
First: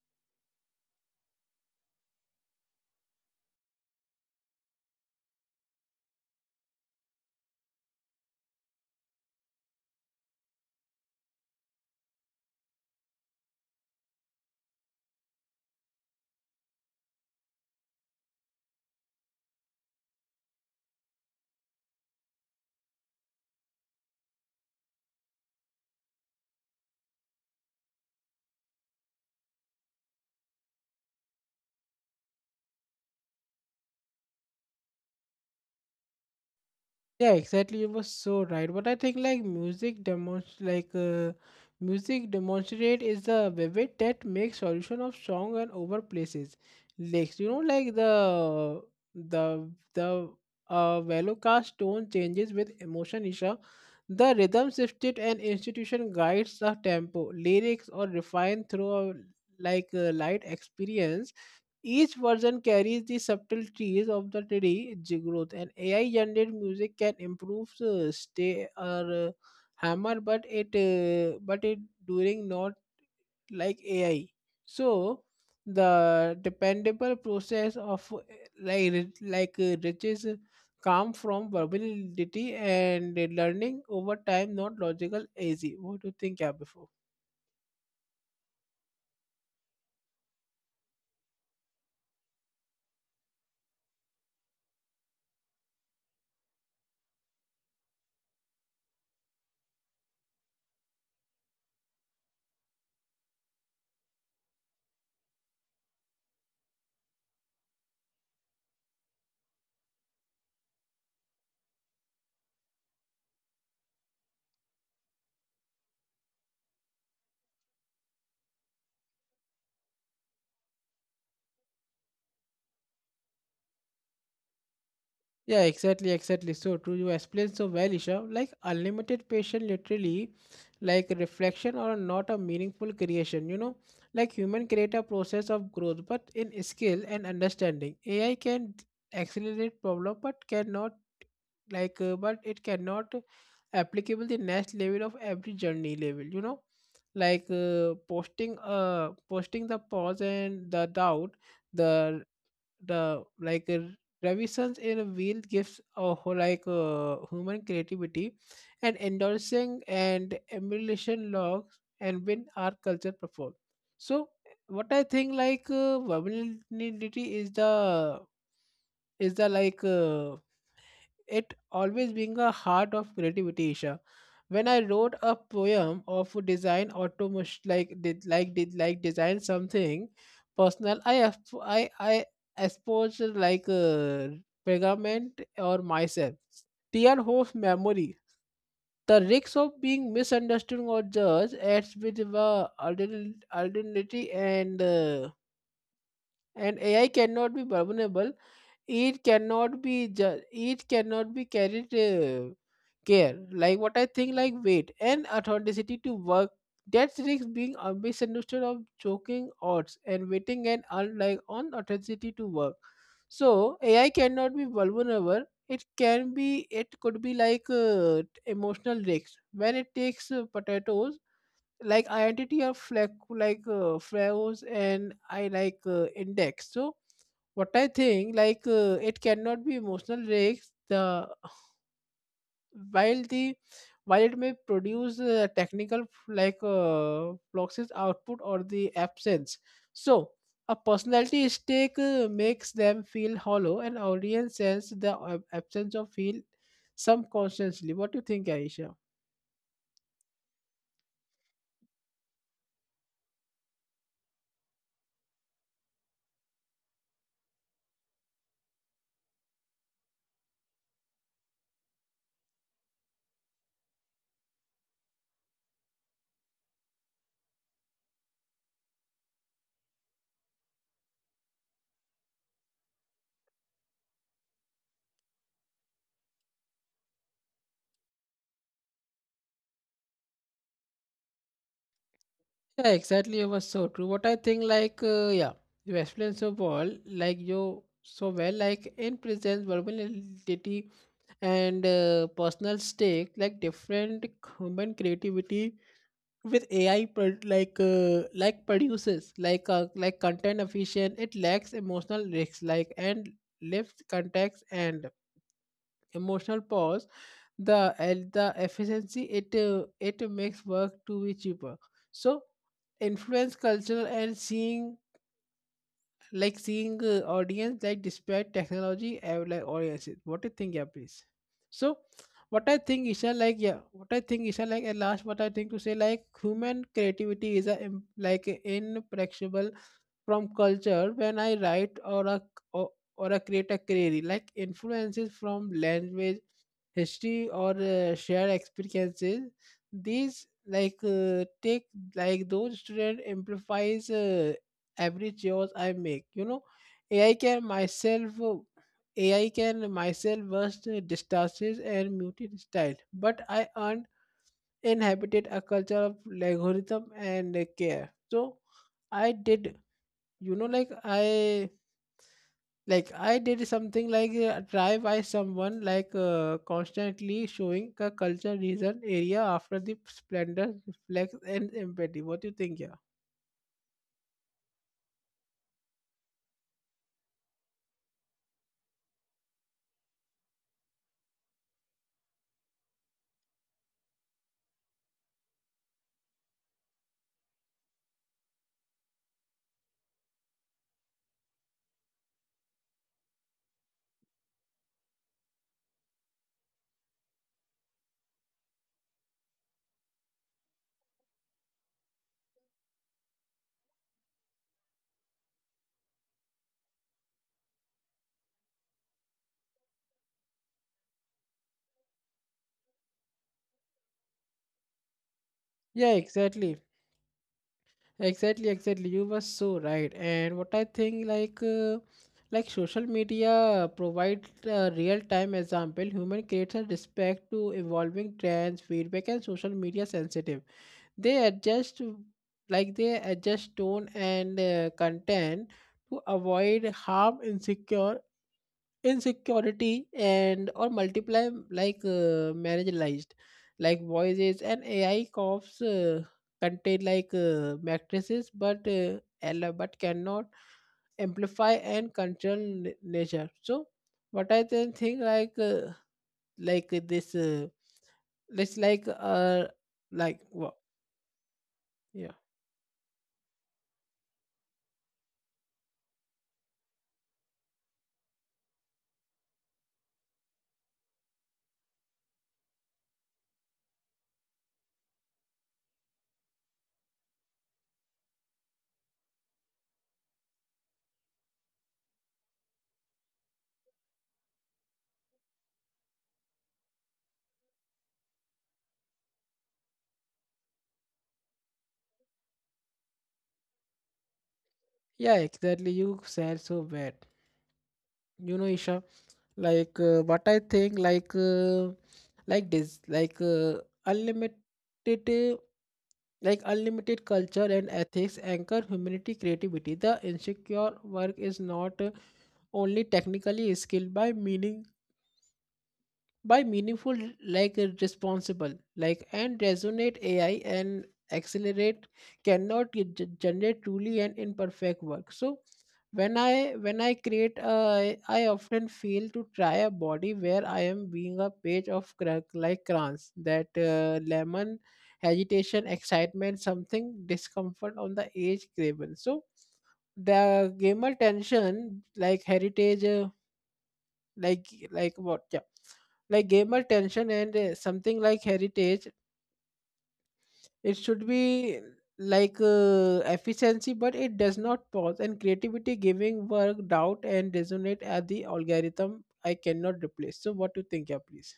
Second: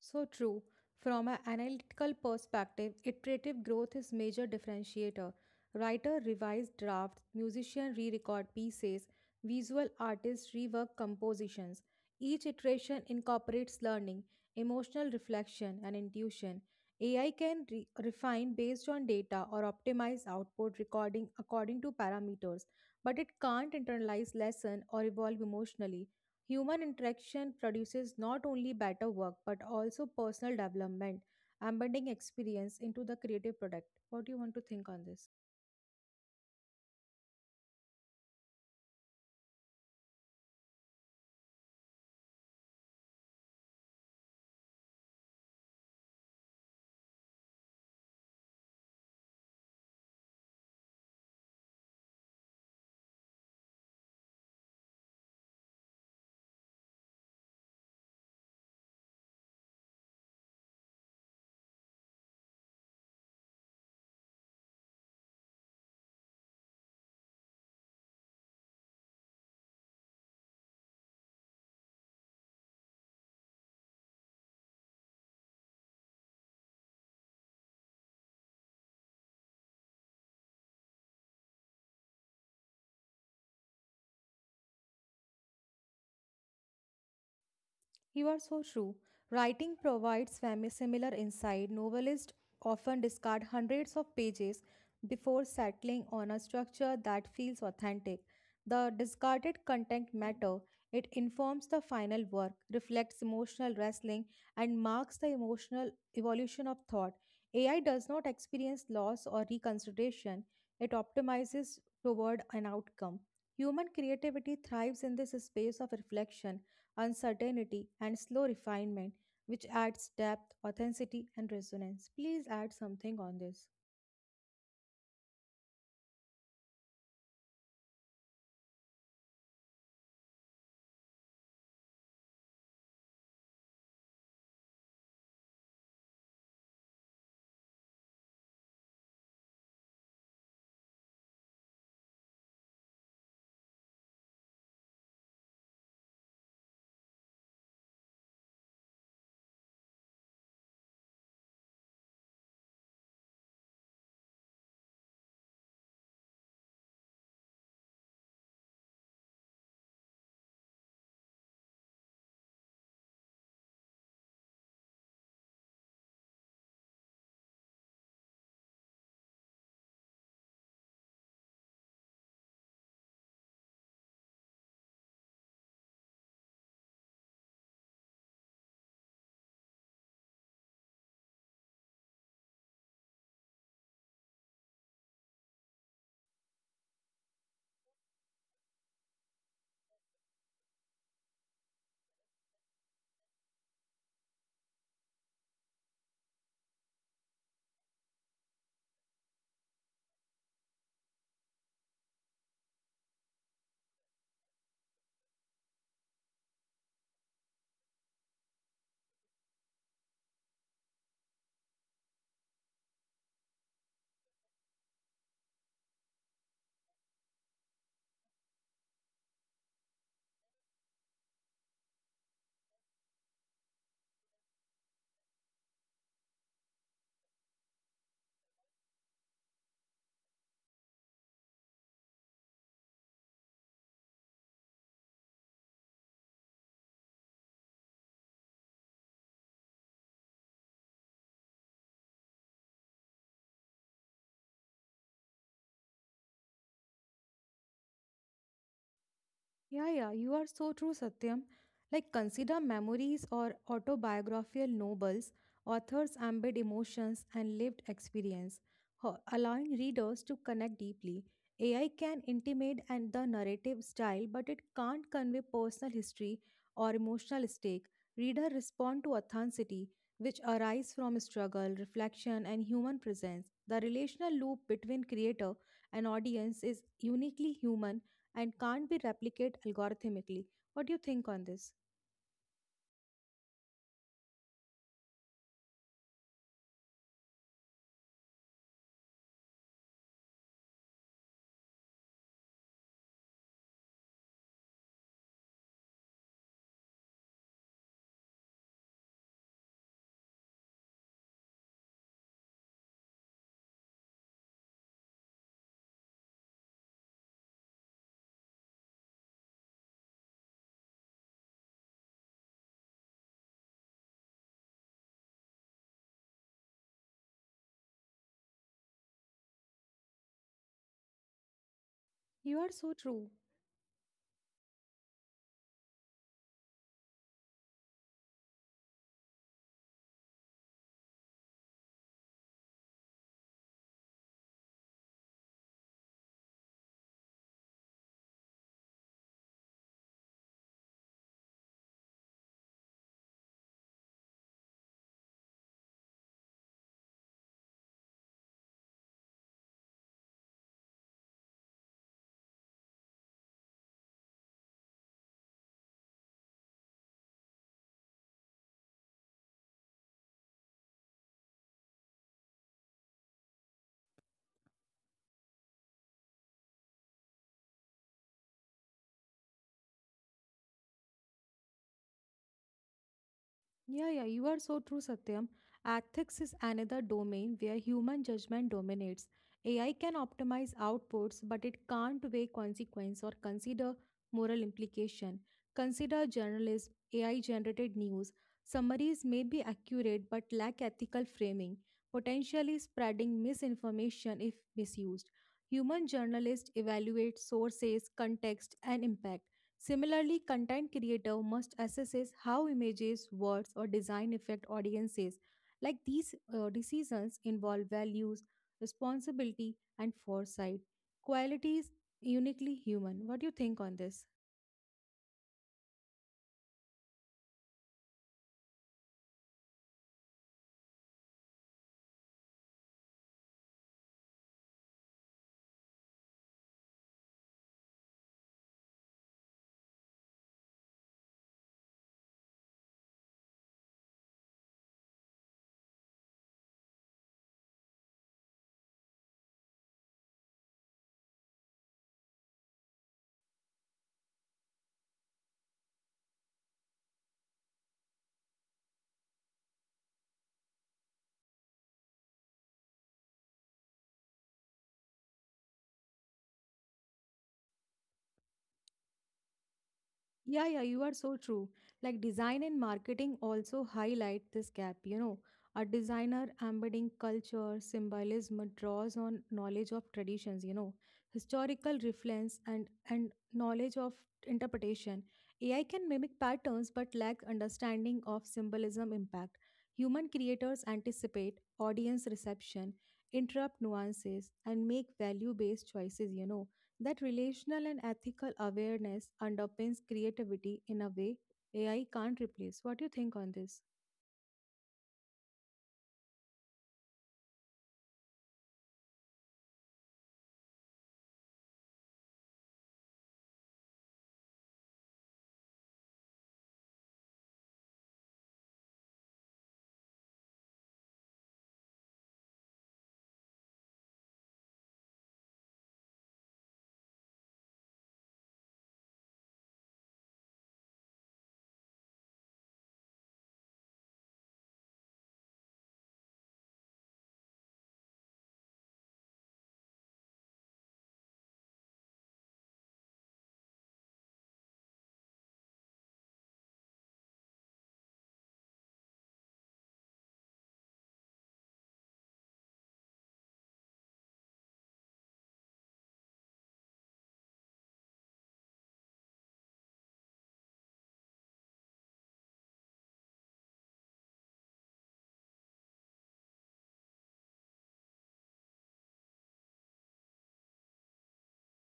[SPEAKER 1] So true. From an analytical perspective, iterative growth is major differentiator. Writer revise drafts, musician re-record pieces, visual artists rework compositions. Each iteration incorporates learning, emotional reflection, and intuition. AI can refine based on data or optimize output recording according to parameters, but it can't internalize lesson or evolve emotionally. Human interaction produces not only better work but also personal development, embedding experience into the creative product. What do you want to think on this?
[SPEAKER 2] Yeah, exactly. You were so right. But I think like music demonstrate is the vivid that makes solution of song and over places lyrics. You know, like the the velocast tone changes with emotion. Isha, the rhythm shifted and institution guides the tempo, lyrics or refined through a like a light experience. Each version carries the subtleties of the today's growth, and AI generated music can improve stay or hammer, but it during not like AI. So the dependable process of riches come from verbality and learning over time, not logical easy. What do you think, yeah, before?
[SPEAKER 1] You are so true. Writing provides similar insight. Novelists often discard hundreds of pages before settling on a structure that feels authentic. The discarded content matter. It informs the final work, reflects emotional wrestling, and marks the emotional evolution of thought. AI does not experience loss or reconsideration. It optimizes toward an outcome. Human creativity thrives in this space of reflection uncertainty, and slow refinement, which adds depth, authenticity, and resonance. Please add something on this.
[SPEAKER 2] Yeah, exactly, exactly. So true. You explain so well, Isha. Like unlimited patient, literally, like reflection or not a meaningful creation. You know, like human create a process of growth, but in skill and understanding, accelerate problem, but cannot like, but it cannot applicable the next level of every journey level. You know, like posting the pause and the doubt, the the revisions in a wheel gives a whole human creativity and endorsing and emulation logs and when our culture perform. So what I think, vulnerability is the like it always being a heart of creativity, Isha. When I wrote a poem of design automation, like did like did like design something personal, I exposed like uh, pergament or myself, tear of memory, the risks of being misunderstood or judged adds with the alternativity and AI cannot be vulnerable. It cannot be it cannot be carried, care. Like, what I think, like weight and authenticity to work, that risks being a misunderstood of choking odds and waiting and unlike on authenticity to work. So AI cannot be vulnerable. It could be, emotional risks when it takes potatoes, like identity of flag, flowers, and I, index. So what I think, it cannot be emotional rigs. The while it may produce technical fluxes output or the absence. So a personality stake makes them feel hollow, and audience sense the absence of feel some constantly. What do you think, Aisha?
[SPEAKER 1] Yeah, yeah, you are so true, Satyam. Like, consider memories or autobiographical novels, authors embed emotions and lived experience, allowing readers to connect deeply. AI can intimate and the narrative style, but it can't convey personal history or emotional stake. Reader respond to authenticity, which arise from struggle, reflection, and human presence. The relational loop between creator and audience is uniquely human and can't be replicated algorithmically. What do you think on this?
[SPEAKER 2] Yeah, exactly. It was so true. What I think, like, yeah, you explained so well, like in presence, verbality and personal stake, like different human creativity with AI produces content efficient. It lacks emotional risks like and left context and emotional pause. The and the efficiency it makes work to be cheaper. So influence culture and seeing audience, like despite technology, I would like audiences. What do you think? Yeah, please. so
[SPEAKER 1] You are so
[SPEAKER 2] what i
[SPEAKER 1] true.
[SPEAKER 2] think isha like yeah what I think, Isha, like at last, what I think to say, like human creativity is a imperishable from culture. When I write or or, or a create a query, like influences from language, history, or shared experiences, these like take like those student amplifies every choice I make. You know, ai can myself uh, AI can myself burst distances and muted style, but I earned inhabited a culture of algorithm and care. So I did. You know, I did something, try by someone, constantly showing a culture reason area after the splendor reflex and empathy. What do you think? Yeah.
[SPEAKER 1] Yeah, yeah, you are so true, Satyam. Ethics is another domain where human judgment dominates. AI can optimize outputs, but it can't weigh consequence or consider moral implication. Consider journalism, AI generated news. Summaries may be accurate but lack ethical framing, potentially spreading misinformation if misused. Human journalists evaluate sources, context, and impact. Similarly, content creator must assess how images, words, or design affect audiences. Like these decisions involve values, responsibility, and foresight. Qualities uniquely human. What do you think on this?
[SPEAKER 2] Yeah, exactly. You were so right. And what I think, like social media provide a real time example. Human creates a respect to evolving trends, feedback, and social media sensitive. they adjust they adjust tone and content to avoid harm, insecure insecurity and or multiply marginalized voices. And AI coughs, contain, matrices, but cannot amplify and control nature. So what I then think, like this it's
[SPEAKER 1] Yeah,
[SPEAKER 2] like
[SPEAKER 1] yeah, you
[SPEAKER 2] what.
[SPEAKER 1] are so true. Like design and marketing also highlight this gap. You know, a designer embedding culture, symbolism draws on knowledge of traditions, you know, historical reference and knowledge of interpretation. AI can mimic patterns but lack understanding of symbolism impact. Human creators anticipate audience reception, interrupt nuances, and make value-based choices, you know that relational and ethical awareness underpins creativity in a way AI can't replace. What do you think on this?
[SPEAKER 2] Yeah, exactly. You said so bad. You know, Isha, what I think, like this, like uh, unlimited, uh, like unlimited culture and ethics anchor humanity creativity. The insecure work is not only technically skilled, by meaningful, responsible, and resonate. AI and accelerate cannot generate truly and imperfect work. So when I create a, I often feel to try a body where I am being a page of crayons, that lemon agitation, excitement, something discomfort on the edge craven. So the gamer tension, like heritage, like like what yeah like gamer tension and something like heritage. It should be, efficiency, but it does not pause and creativity giving work doubt and resonate at the algorithm I cannot replace. So what do you think? Yeah, please.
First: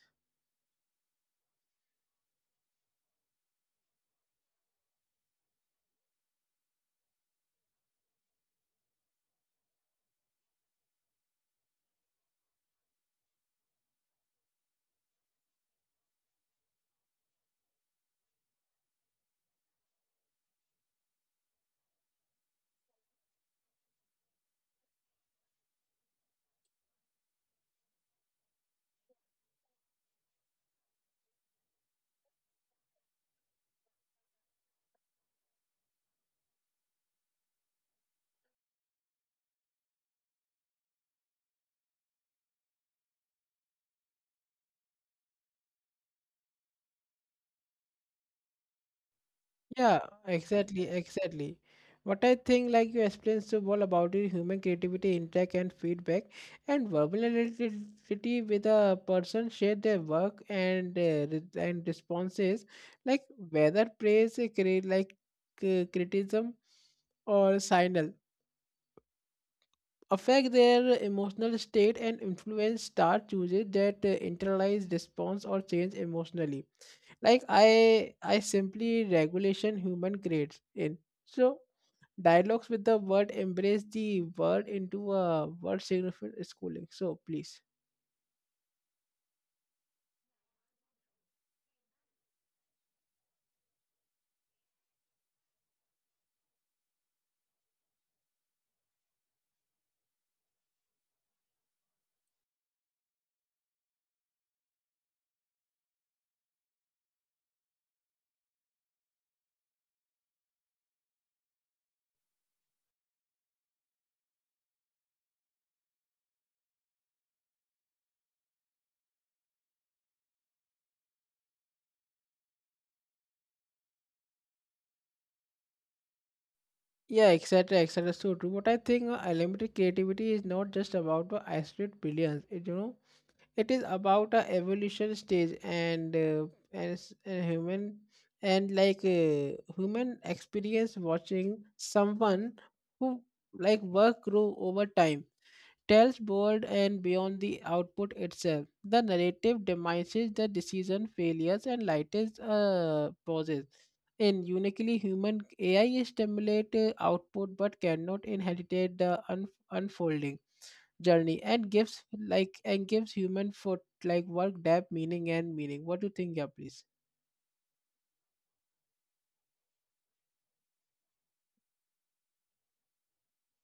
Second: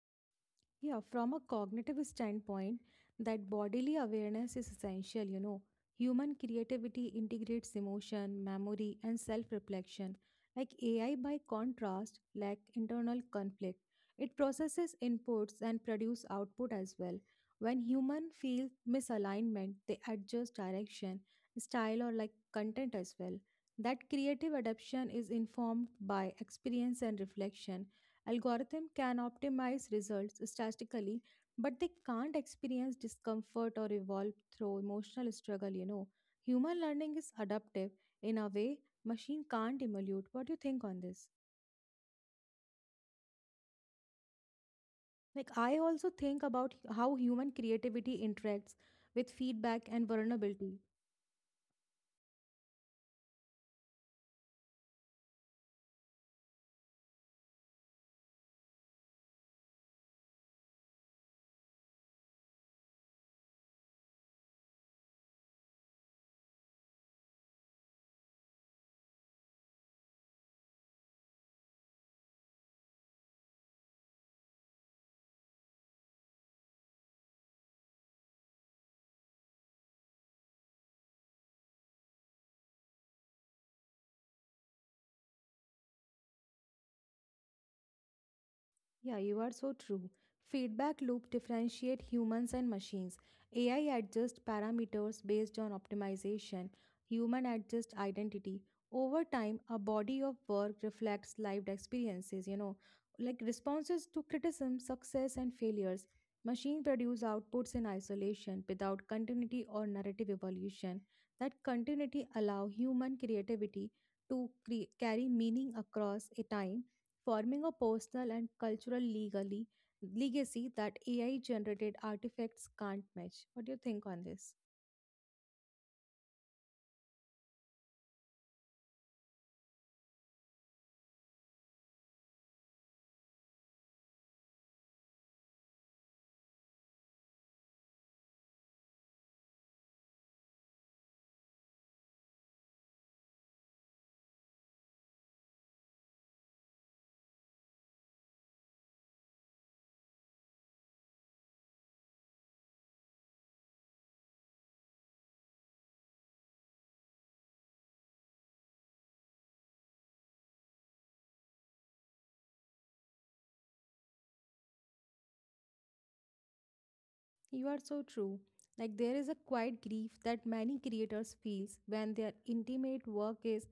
[SPEAKER 1] Yeah, from a cognitive standpoint, that bodily awareness is essential, you know. Human creativity integrates emotion, memory, and self reflection. Like AI, by contrast, lack internal conflict. It processes inputs and produce output as well. When human feel misalignment, they adjust direction, style, or like content as well. That creative adaptation is informed by experience and reflection. Algorithm can optimize results statistically, but they can't experience discomfort or evolve through emotional struggle, you know. Human learning is adaptive in a way machine can't emulate. What do you think on this? Like I also think about how human creativity interacts with feedback
[SPEAKER 2] Yeah,
[SPEAKER 1] and vulnerability.
[SPEAKER 2] exactly. What I think, like, you explained so well about it. Human creativity, interact and feedback and vulnerability, with a person share their work and responses, like whether praise, criticism, or signal, affect their emotional state and influence. Start chooses that internalized response or change emotionally, like I simply regulation human creates in. So dialogues with the word, embrace the word into a word significant schooling. So please.
[SPEAKER 1] Yeah, you are so true. Feedback loop differentiate humans and machines. AI adjusts parameters based on optimization. Human adjust identity. Over time, a body of work reflects lived experiences, you know, like responses to criticism, success, and failures. Machine produce outputs in isolation without continuity or narrative evolution. That continuity allow human creativity to carry meaning across a time forming a personal and cultural legally legacy that AI generated artifacts can't match. What do you think on this?
[SPEAKER 2] Yeah, etc., etc., so true. But I think unlimited creativity is not just about the isolate billions. It, you know, it is about a evolution stage and human and like human experience, watching someone who work grow over time tells board and beyond the output itself. The narrative demises the decision failures and lightest pauses. In uniquely human, AI stimulate output but cannot inherit the unfolding journey and gives like and gives human for work depth meaning and meaning. What do you think? Yeah, please.
[SPEAKER 1] You are so true. Like there is a quiet grief that many creators feels when their intimate work is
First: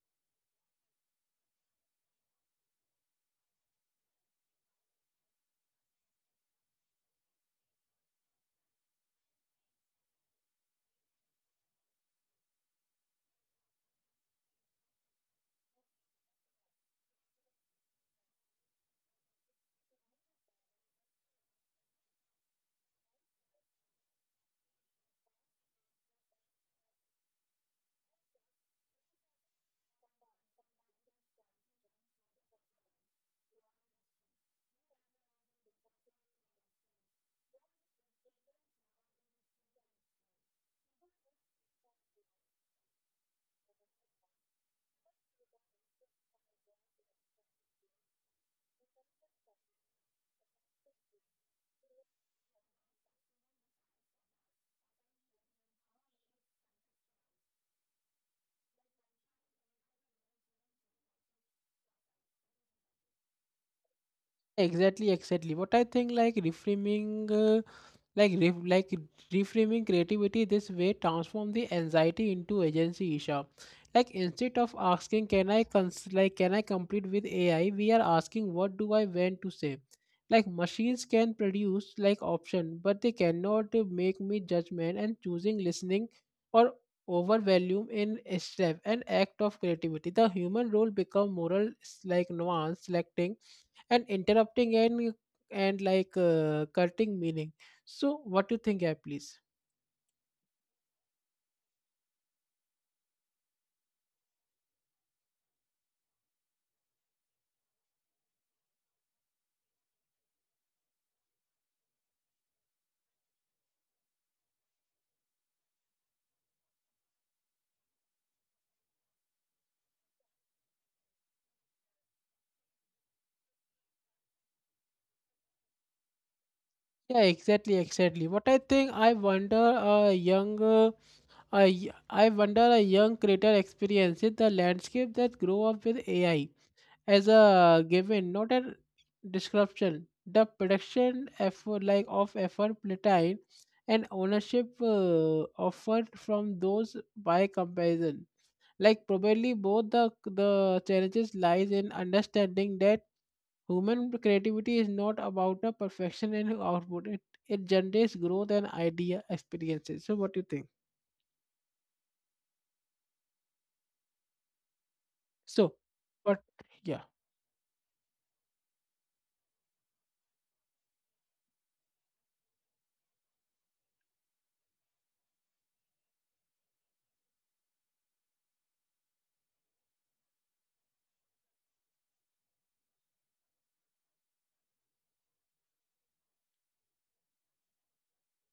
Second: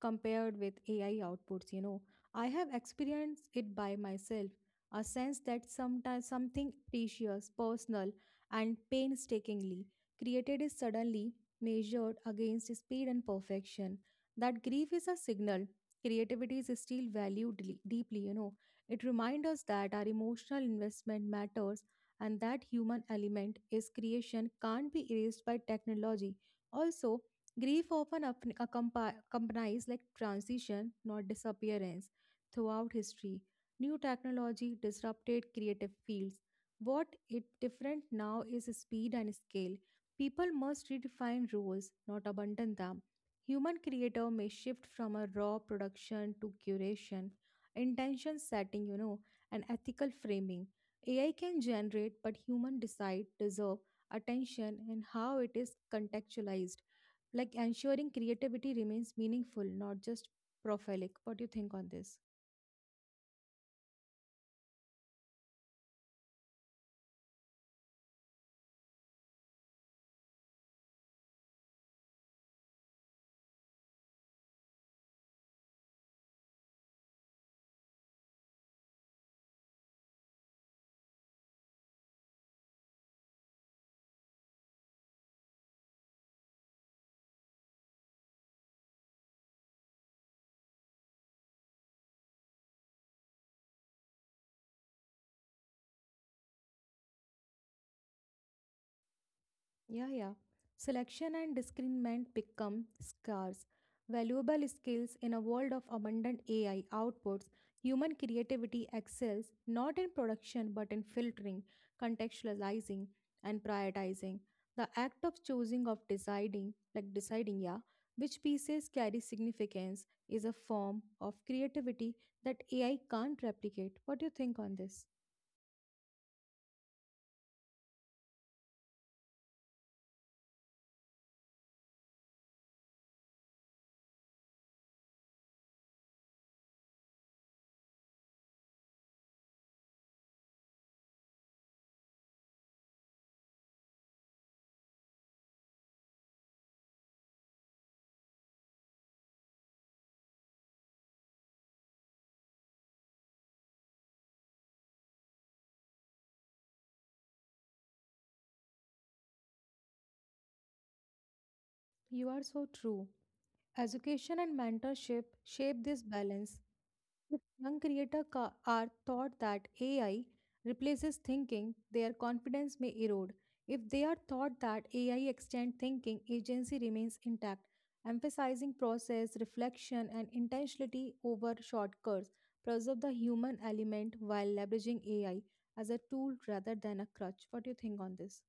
[SPEAKER 1] compared with AI outputs, you know. I have experienced it by myself, a sense that sometimes something precious, personal and painstakingly created is suddenly measured against speed and perfection. That grief is a signal. Creativity is still valued deeply, you know. It reminds us that our emotional investment matters and that human element is creation can't be erased by technology. Also, grief often accompanies like transition, not disappearance, throughout history. New technology disrupted creative fields. What it different now is speed and scale. People must redefine roles, not abandon them. Human creator may shift from a raw production to curation, intention setting, you know, and ethical framing. AI can generate, but human decide, deserve attention, and how it is contextualized, like ensuring creativity remains meaningful, not just prolific. What do you think on this?
[SPEAKER 2] Exactly, exactly. What I think, like reframing, like ref, like reframing creativity this way transform the anxiety into agency, Isha. Like, instead of asking, can I compete with AI, we are asking, what do I want to say. Like, machines can produce option, but they cannot make me judgment and choosing listening, or overvalue in a step an act of creativity. The human role become moral, nuance selecting and interrupting and cutting meaning. So what do you think? Yeah, please.
[SPEAKER 1] Yeah, yeah. Selection and discernment become scarce, valuable skills in a world of abundant AI outputs. Human creativity excels not in production but in filtering, contextualizing, and prioritizing. The act of choosing, of deciding, like deciding, yeah, which pieces carry significance is a form of creativity that AI can't replicate. What do you think on this?
[SPEAKER 2] Yeah, exactly, exactly. What I think, I wonder a young a y- I wonder a young creator experiences the landscape that grow up with AI as a given, not a description. The production effort, like of effort platine and ownership offered from those by comparison, like probably both the challenges lies in understanding that human creativity is not about a perfection and output. It generates growth and idea experiences. So what do you think?
[SPEAKER 1] You are so true. Education and mentorship
[SPEAKER 2] So,
[SPEAKER 1] shape this
[SPEAKER 2] but
[SPEAKER 1] balance.
[SPEAKER 2] yeah.
[SPEAKER 1] If young creators are taught that AI replaces thinking, their confidence may erode. If they are taught that AI extends thinking, agency remains intact, emphasizing process, reflection, and intentionality over shortcuts. Preserve the human element while leveraging AI as a tool rather than a crutch. What do you think on this?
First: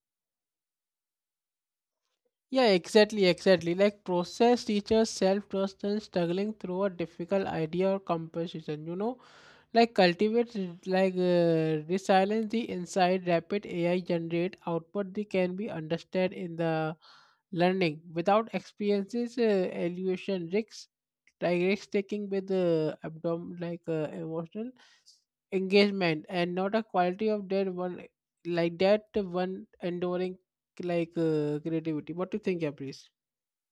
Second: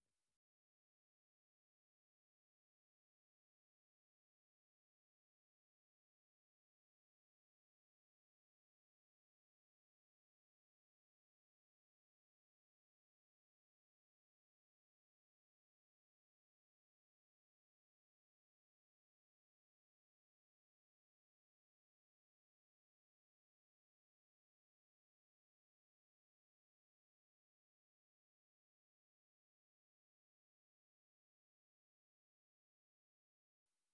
[SPEAKER 2] Yeah, exactly, exactly. Like, process teaches self trust and struggling through a difficult idea or composition. You know, like cultivate resilience. The inside rapid AI generate output, they can be understood in the learning without experiences, evaluation risks, like risk taking with the abdomen, emotional engagement, and not a quality of that like that one enduring, creativity. What do you think? Yeah, please.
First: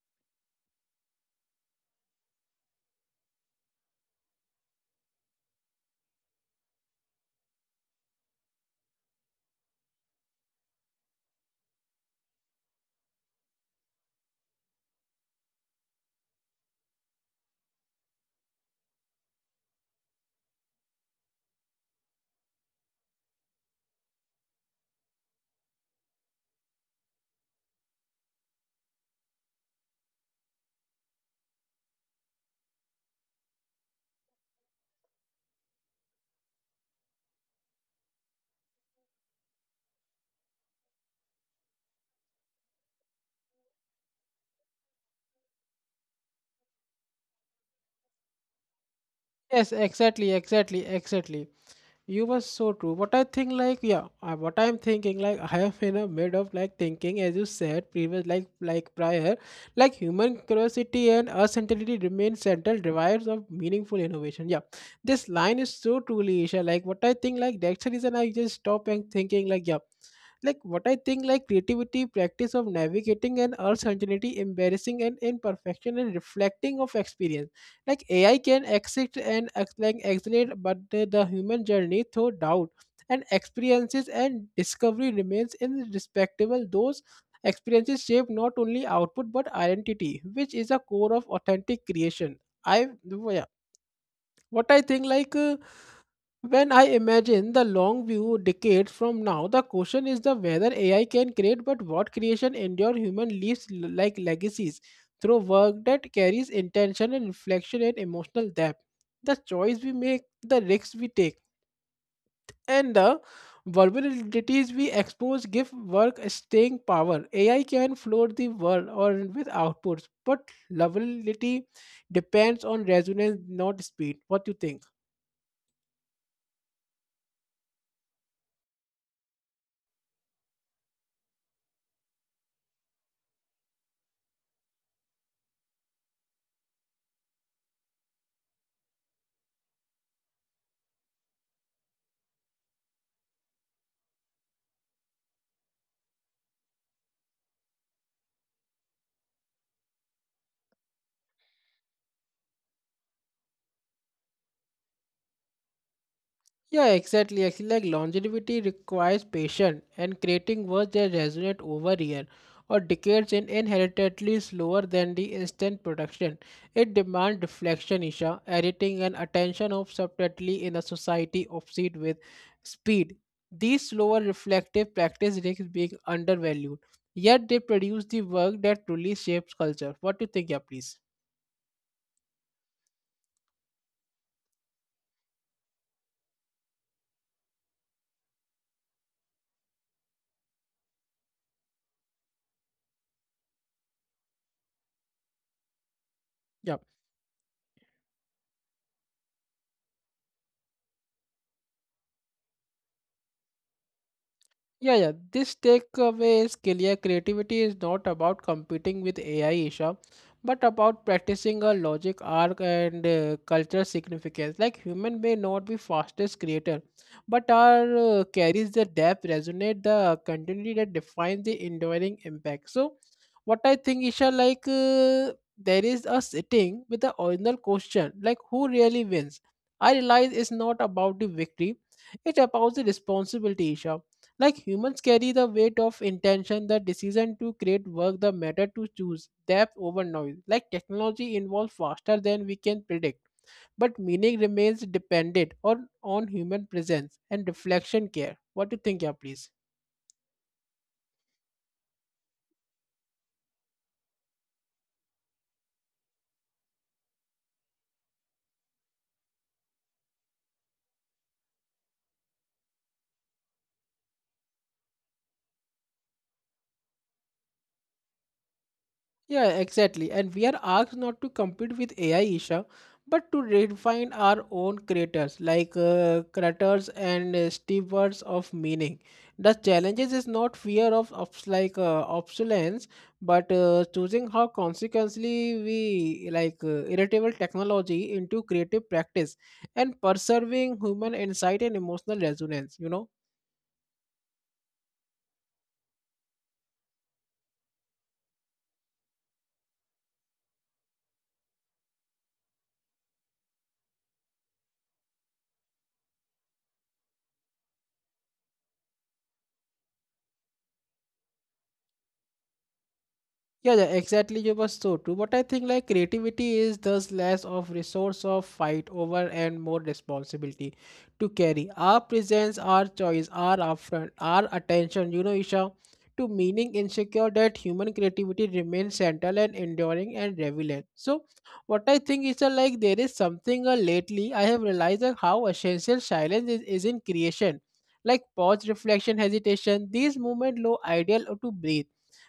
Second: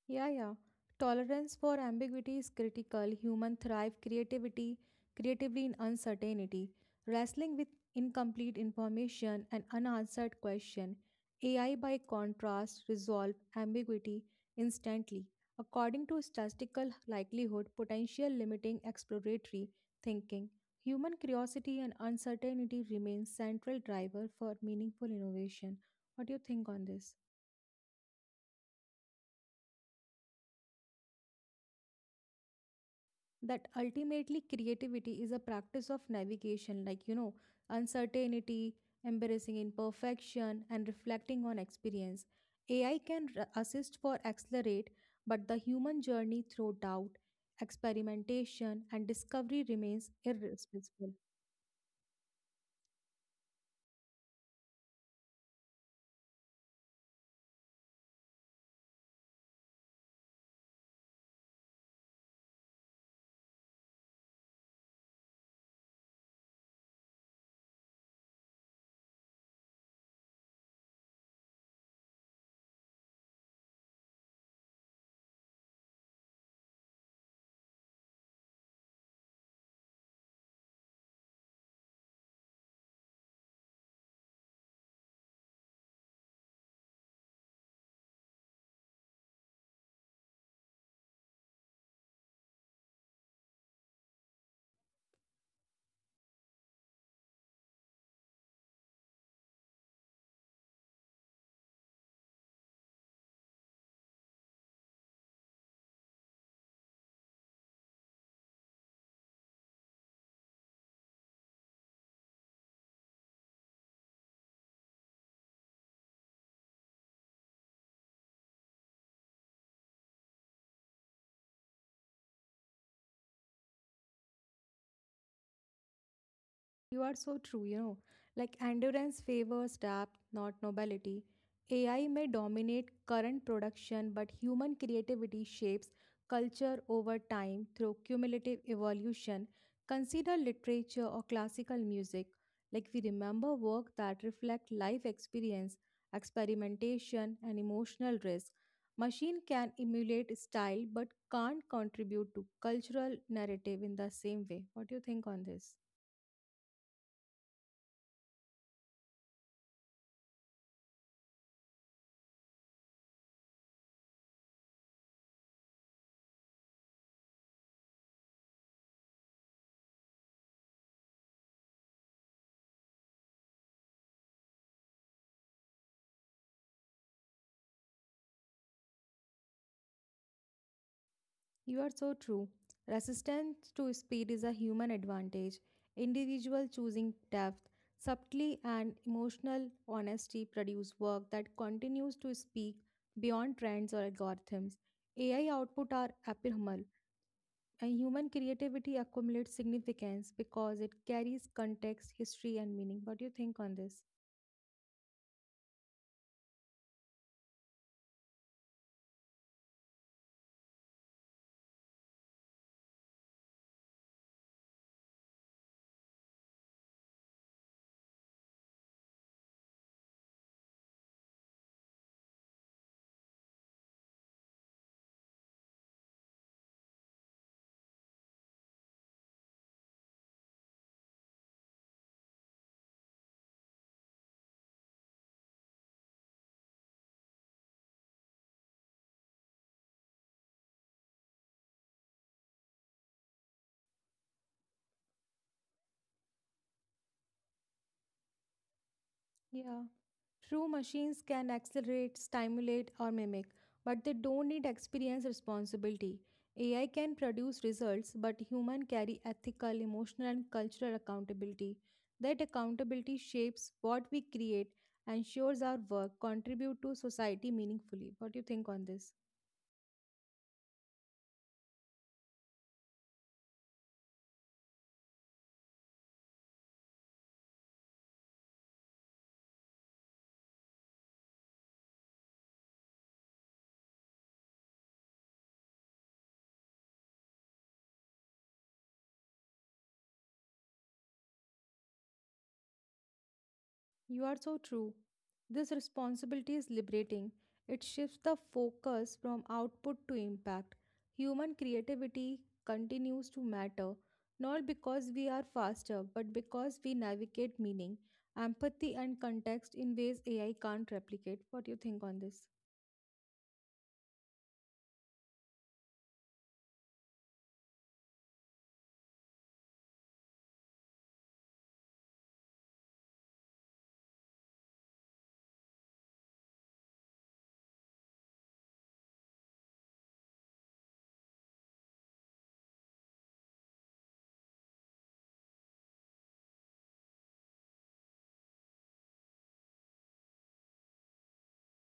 [SPEAKER 1] Yeah, yeah. Tolerance for ambiguity is critical. Human thrive creativity, creatively in uncertainty, wrestling with incomplete information and unanswered question. AI by contrast resolve ambiguity instantly. According to statistical likelihood, potential limiting exploratory thinking, human curiosity and uncertainty remain central driver for meaningful innovation. What do you think on this? That ultimately creativity is a practice of navigation like you know uncertainty embarrassing imperfection and reflecting on experience. AI can assist for accelerate but the human journey through doubt experimentation and discovery
[SPEAKER 2] Yes,
[SPEAKER 1] remains irreplaceable.
[SPEAKER 2] exactly. You were so true. What I think, like, yeah, what I'm thinking, like, I am in a mid of like thinking, as you said previous, prior, like human curiosity and uncertainty remain central drivers of meaningful innovation. Yeah, this line is so truly, Isha. Like, what I think, like, that's the reason I just stop and thinking, like, yeah, like what I think, like, creativity, practice of navigating and uncertainty, embarrassing and imperfection, and reflecting of experience. Like, AI can accept and accelerate, but the human journey through doubt and experiences and discovery remains irrespectable. Those experiences shape not only output but identity, which is a core of authentic creation. i yeah, what I think, when I imagine the long view decades from now, the question is the whether AI can create, but what creation endure. Human leaves legacies through work that carries intention and reflection and emotional depth. The choice we make, the risks we take, and the vulnerabilities we expose give work a staying power. AI can float the world or with outputs, but lovability depends on resonance, not speed. What do you think?
[SPEAKER 1] You are so true, you know. Like endurance favors depth, not nobility. AI may dominate current production, but human creativity shapes culture over time through cumulative evolution. Consider literature or classical music. Like we remember work that reflect life experience, experimentation, and emotional risk. Machine can emulate style but can't contribute to cultural narrative in the same way. What do you think on this?
[SPEAKER 2] Yeah, exactly. Actually, like, longevity requires patience, and creating works that resonate over years or decades and inherently slower than the instant production. It demands reflection, Isha, editing, and attention of subtlety in a society obsessed with speed. These slower reflective practice risks being undervalued, yet they produce the work that truly shapes culture. What do you think? Yeah, please.
[SPEAKER 1] You are so true. Resistance to speed is a human advantage. Individual choosing depth, subtlety, and emotional honesty produce work that continues to speak beyond trends or algorithms. AI output are
[SPEAKER 2] Yeah.
[SPEAKER 1] abnormal, and human creativity accumulates significance because it carries context, history, and meaning. What do you think on this?
[SPEAKER 2] Yeah, yeah. This takeaway is clear. Creativity is not about competing with AI, Isha, but about practicing a logic, arc, and culture significance. Like, human may not be fastest creator, but our carries the depth, resonate the continuity that defines the enduring impact. So, what I think, Isha, there is a sitting with the original question, like who really wins. I realize it's not about the victory; it's about the responsibility, Isha. Like, humans carry the weight of intention, the decision to create work, the matter to choose, depth over noise. Like, technology involves faster than we can predict, but meaning remains dependent on, human presence and reflection care. What do you think? Yeah, please.
[SPEAKER 1] Yeah. True, machines can accelerate, stimulate, or mimic, but they don't need experience responsibility. AI can produce results, but human carry ethical, emotional, and cultural accountability. That accountability shapes what we create, ensures our work contribute to society meaningfully. What do you think on
[SPEAKER 2] Yeah,
[SPEAKER 1] this?
[SPEAKER 2] exactly. And we are asked not to compete with AI, Isha, but to redefine our own creators, creators and stewards of meaning. The challenges is not fear of, obsolescence, but choosing how consequently we irritable technology into creative practice and preserving human insight and emotional resonance. You know.
[SPEAKER 1] You are so true. This responsibility is liberating. It shifts the focus from output to impact. Human creativity continues to matter, not because we are faster, but because we navigate meaning, empathy, and context in ways AI can't replicate. What do you think on this?
[SPEAKER 2] Yeah, yeah, exactly. You were so true. But I think, like, creativity is thus less of resource of fight over and more responsibility to carry. Our presence, our choice, our upfront, our attention, you know, Isha, to meaning insecure that human creativity remains central and enduring and relevant. So what I think is that, like, there is something lately I have realized that how essential silence is in creation. Like, pause, reflection, hesitation, these movement low ideal to breathe.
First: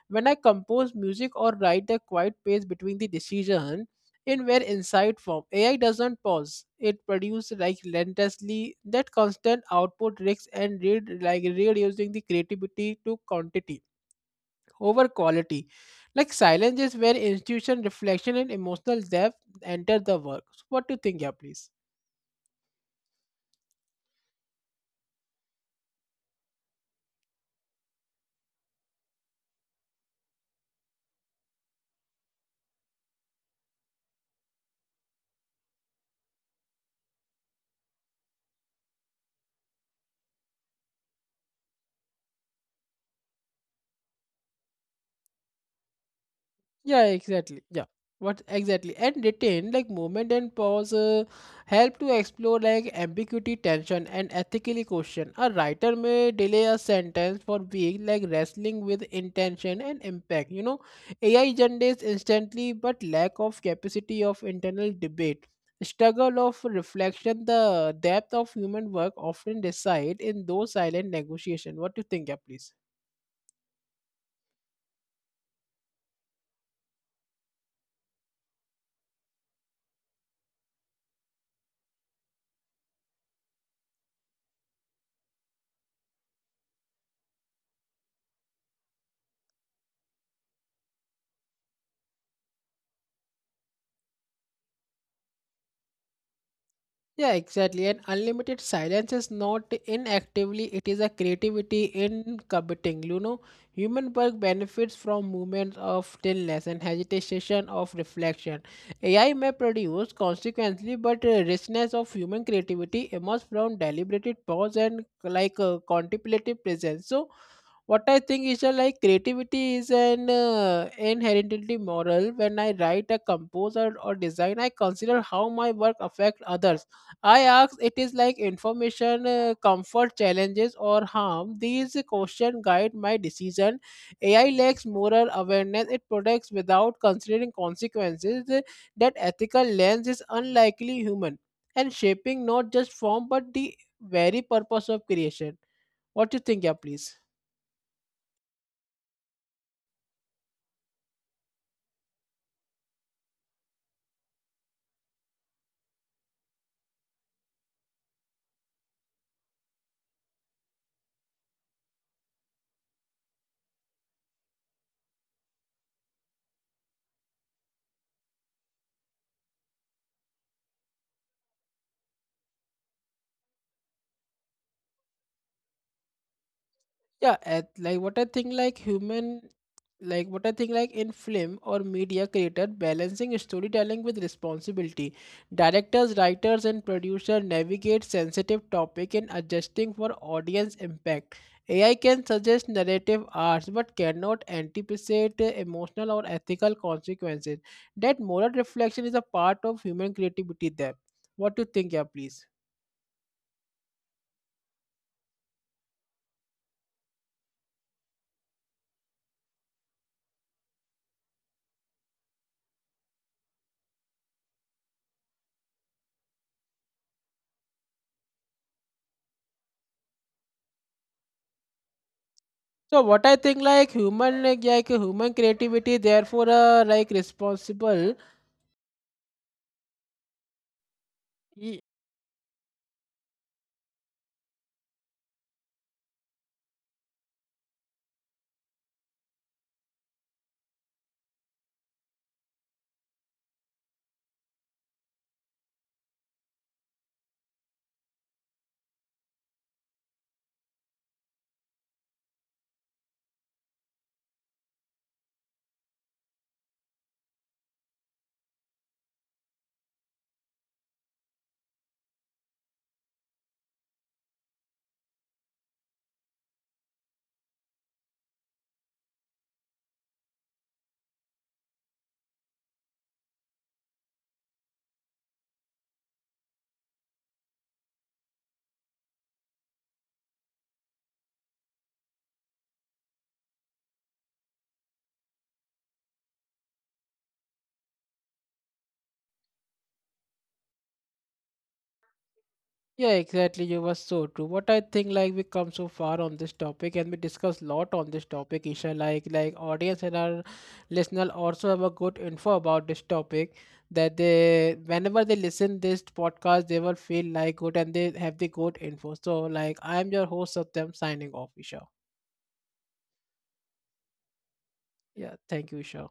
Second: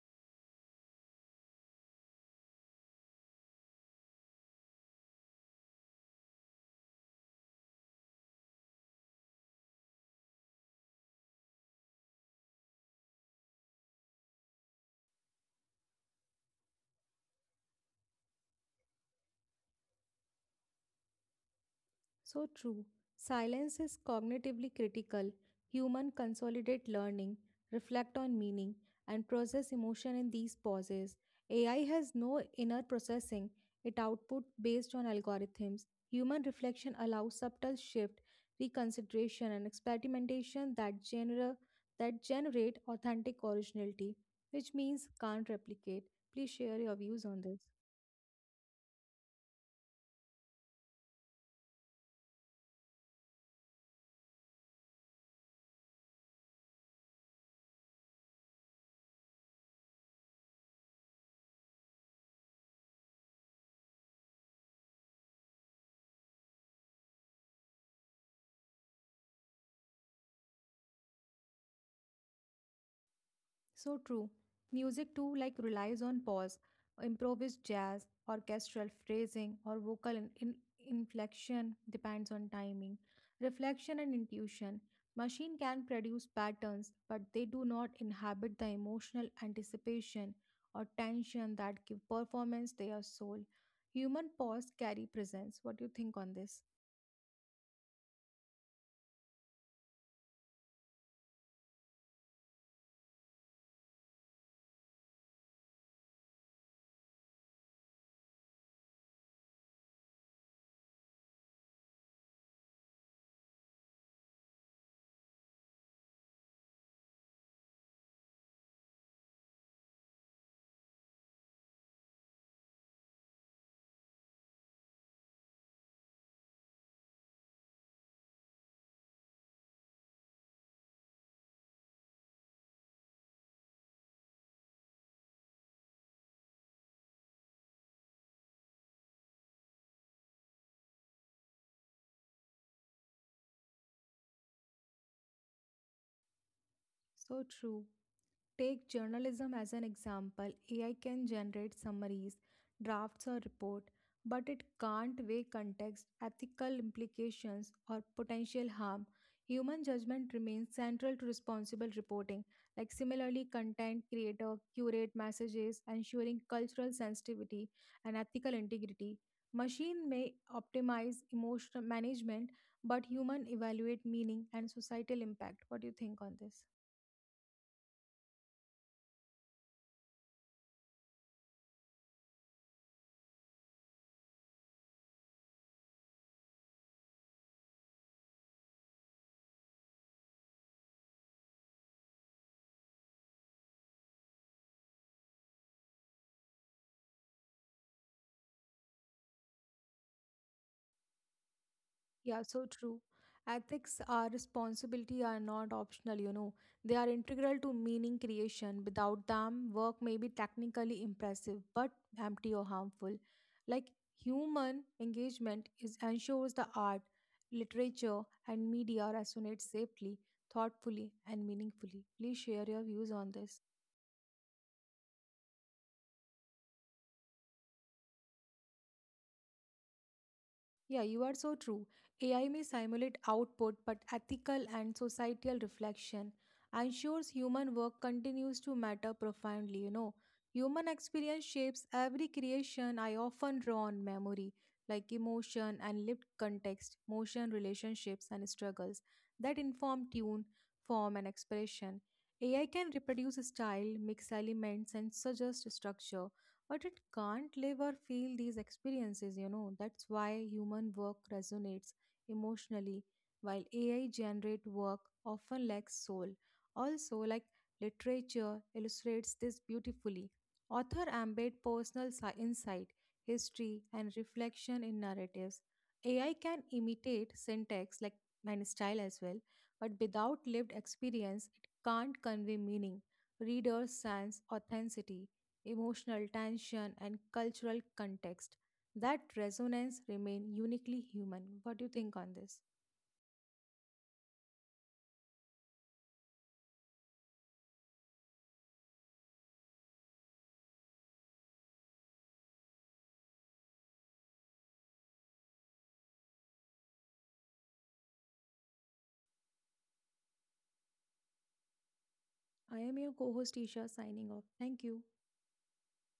[SPEAKER 2] When I compose music or write, the quiet space between the decision in where insight form. AI doesn't pause. It produces like relentlessly that constant output risks and read like reducing the creativity to quantity over quality. Like, silence is where institution, reflection, and emotional depth enter the work. So what do you think? Yeah, please.
[SPEAKER 1] So true. Silence is cognitively critical. Human consolidate learning, reflect on meaning, and process emotion in these pauses. AI has no inner processing. It output based on algorithms. Human reflection allows subtle shift, reconsideration, and experimentation that genera that generate authentic originality, which means can't replicate. Please share your
[SPEAKER 2] Yeah,
[SPEAKER 1] views on
[SPEAKER 2] exactly.
[SPEAKER 1] this.
[SPEAKER 2] Yeah. What exactly? And retain like movement and pause help to explore like ambiguity, tension, and ethically question. A writer may delay a sentence for being like wrestling with intention and impact. You know, AI generates instantly, but lack of capacity of internal debate, struggle of reflection, the depth of human work often reside in those silent negotiation. What do you think? Yeah, please.
[SPEAKER 1] So true. Music too like relies on pause, improvised jazz, orchestral phrasing, or vocal inflection depends on timing, reflection and intuition. Machine can produce patterns, but they do not inhabit the emotional anticipation or tension that give performance their soul. Human pause carry presence. What do you think on this?
[SPEAKER 2] Yeah, exactly. And unlimited silence is not inactively, it is a creativity in committing. You know, human work benefits from moments of stillness and hesitation of reflection. AI may produce consequently, but richness of human creativity emerges from deliberated pause and contemplative presence. So, what I think is that, like, creativity is an inherently moral. When I write a composer or design, I consider how my work affects others. I ask, it is like information, comfort, challenges, or harm. These questions guide my decision. AI lacks moral awareness. It protects without considering consequences. That ethical lens is unlikely human and shaping not just form but the very purpose of creation. What you think? Yeah, please.
[SPEAKER 1] So true. Take journalism as an example. AI can generate summaries, drafts, or report, but it can't weigh context, ethical implications, or potential harm. Human judgment remains central to responsible reporting. Like similarly, content creator curate messages, ensuring cultural sensitivity and ethical integrity. Machine may optimize emotional management, but human evaluate meaning and societal impact. What do you think on this?
[SPEAKER 2] Yeah, what I think, like human, like what I think like in film or media creator balancing storytelling with responsibility. Directors, writers, and producer navigate sensitive topic in adjusting for audience impact. AI can suggest narrative arcs but cannot anticipate emotional or ethical consequences. That moral reflection is a part of human creativity there. What do you think? Yeah,
[SPEAKER 1] Yeah,
[SPEAKER 2] please.
[SPEAKER 1] so true. Ethics are responsibility are not optional, you know. They are integral to meaning creation. Without them, work may be technically impressive but empty or harmful. Like human engagement is ensures the art, literature, and media resonate safely, thoughtfully, and meaningfully. Please share your
[SPEAKER 2] So
[SPEAKER 1] views
[SPEAKER 2] what
[SPEAKER 1] on
[SPEAKER 2] I think,
[SPEAKER 1] this.
[SPEAKER 2] like human, human creativity therefore, responsible.
[SPEAKER 1] Yeah, you are so true. AI may simulate output, but ethical and societal reflection ensures human work continues to matter profoundly. You know, human experience shapes every creation. I often draw on memory, like emotion and lived context, motion, relationships, and struggles that inform tune, form, and expression. AI can reproduce style, mix elements, and suggest structure but it can't live or feel these experiences, you know. That's why human work resonates emotionally, while AI generate work often lacks soul. Also, like literature illustrates this beautifully. Author embed personal insight, history, and reflection in narratives. AI can imitate syntax like and style as well, but without lived experience, it can't convey meaning. Readers sense authenticity emotional tension, and cultural context. That resonance remain uniquely human. What do you think on this?
[SPEAKER 2] Yeah, exactly. You were so true. What I think, like, we come so far on this topic, and we discuss lot on this topic, Isha. Like, audience and our listener also have a good info about this topic. That they, whenever they listen this podcast, they will feel like good and they have the good info. So, like, I am your host, Satyam, signing off, Isha.
[SPEAKER 1] I am your co-host Isha signing off. Thank you.
[SPEAKER 2] Yeah, thank you, Isha.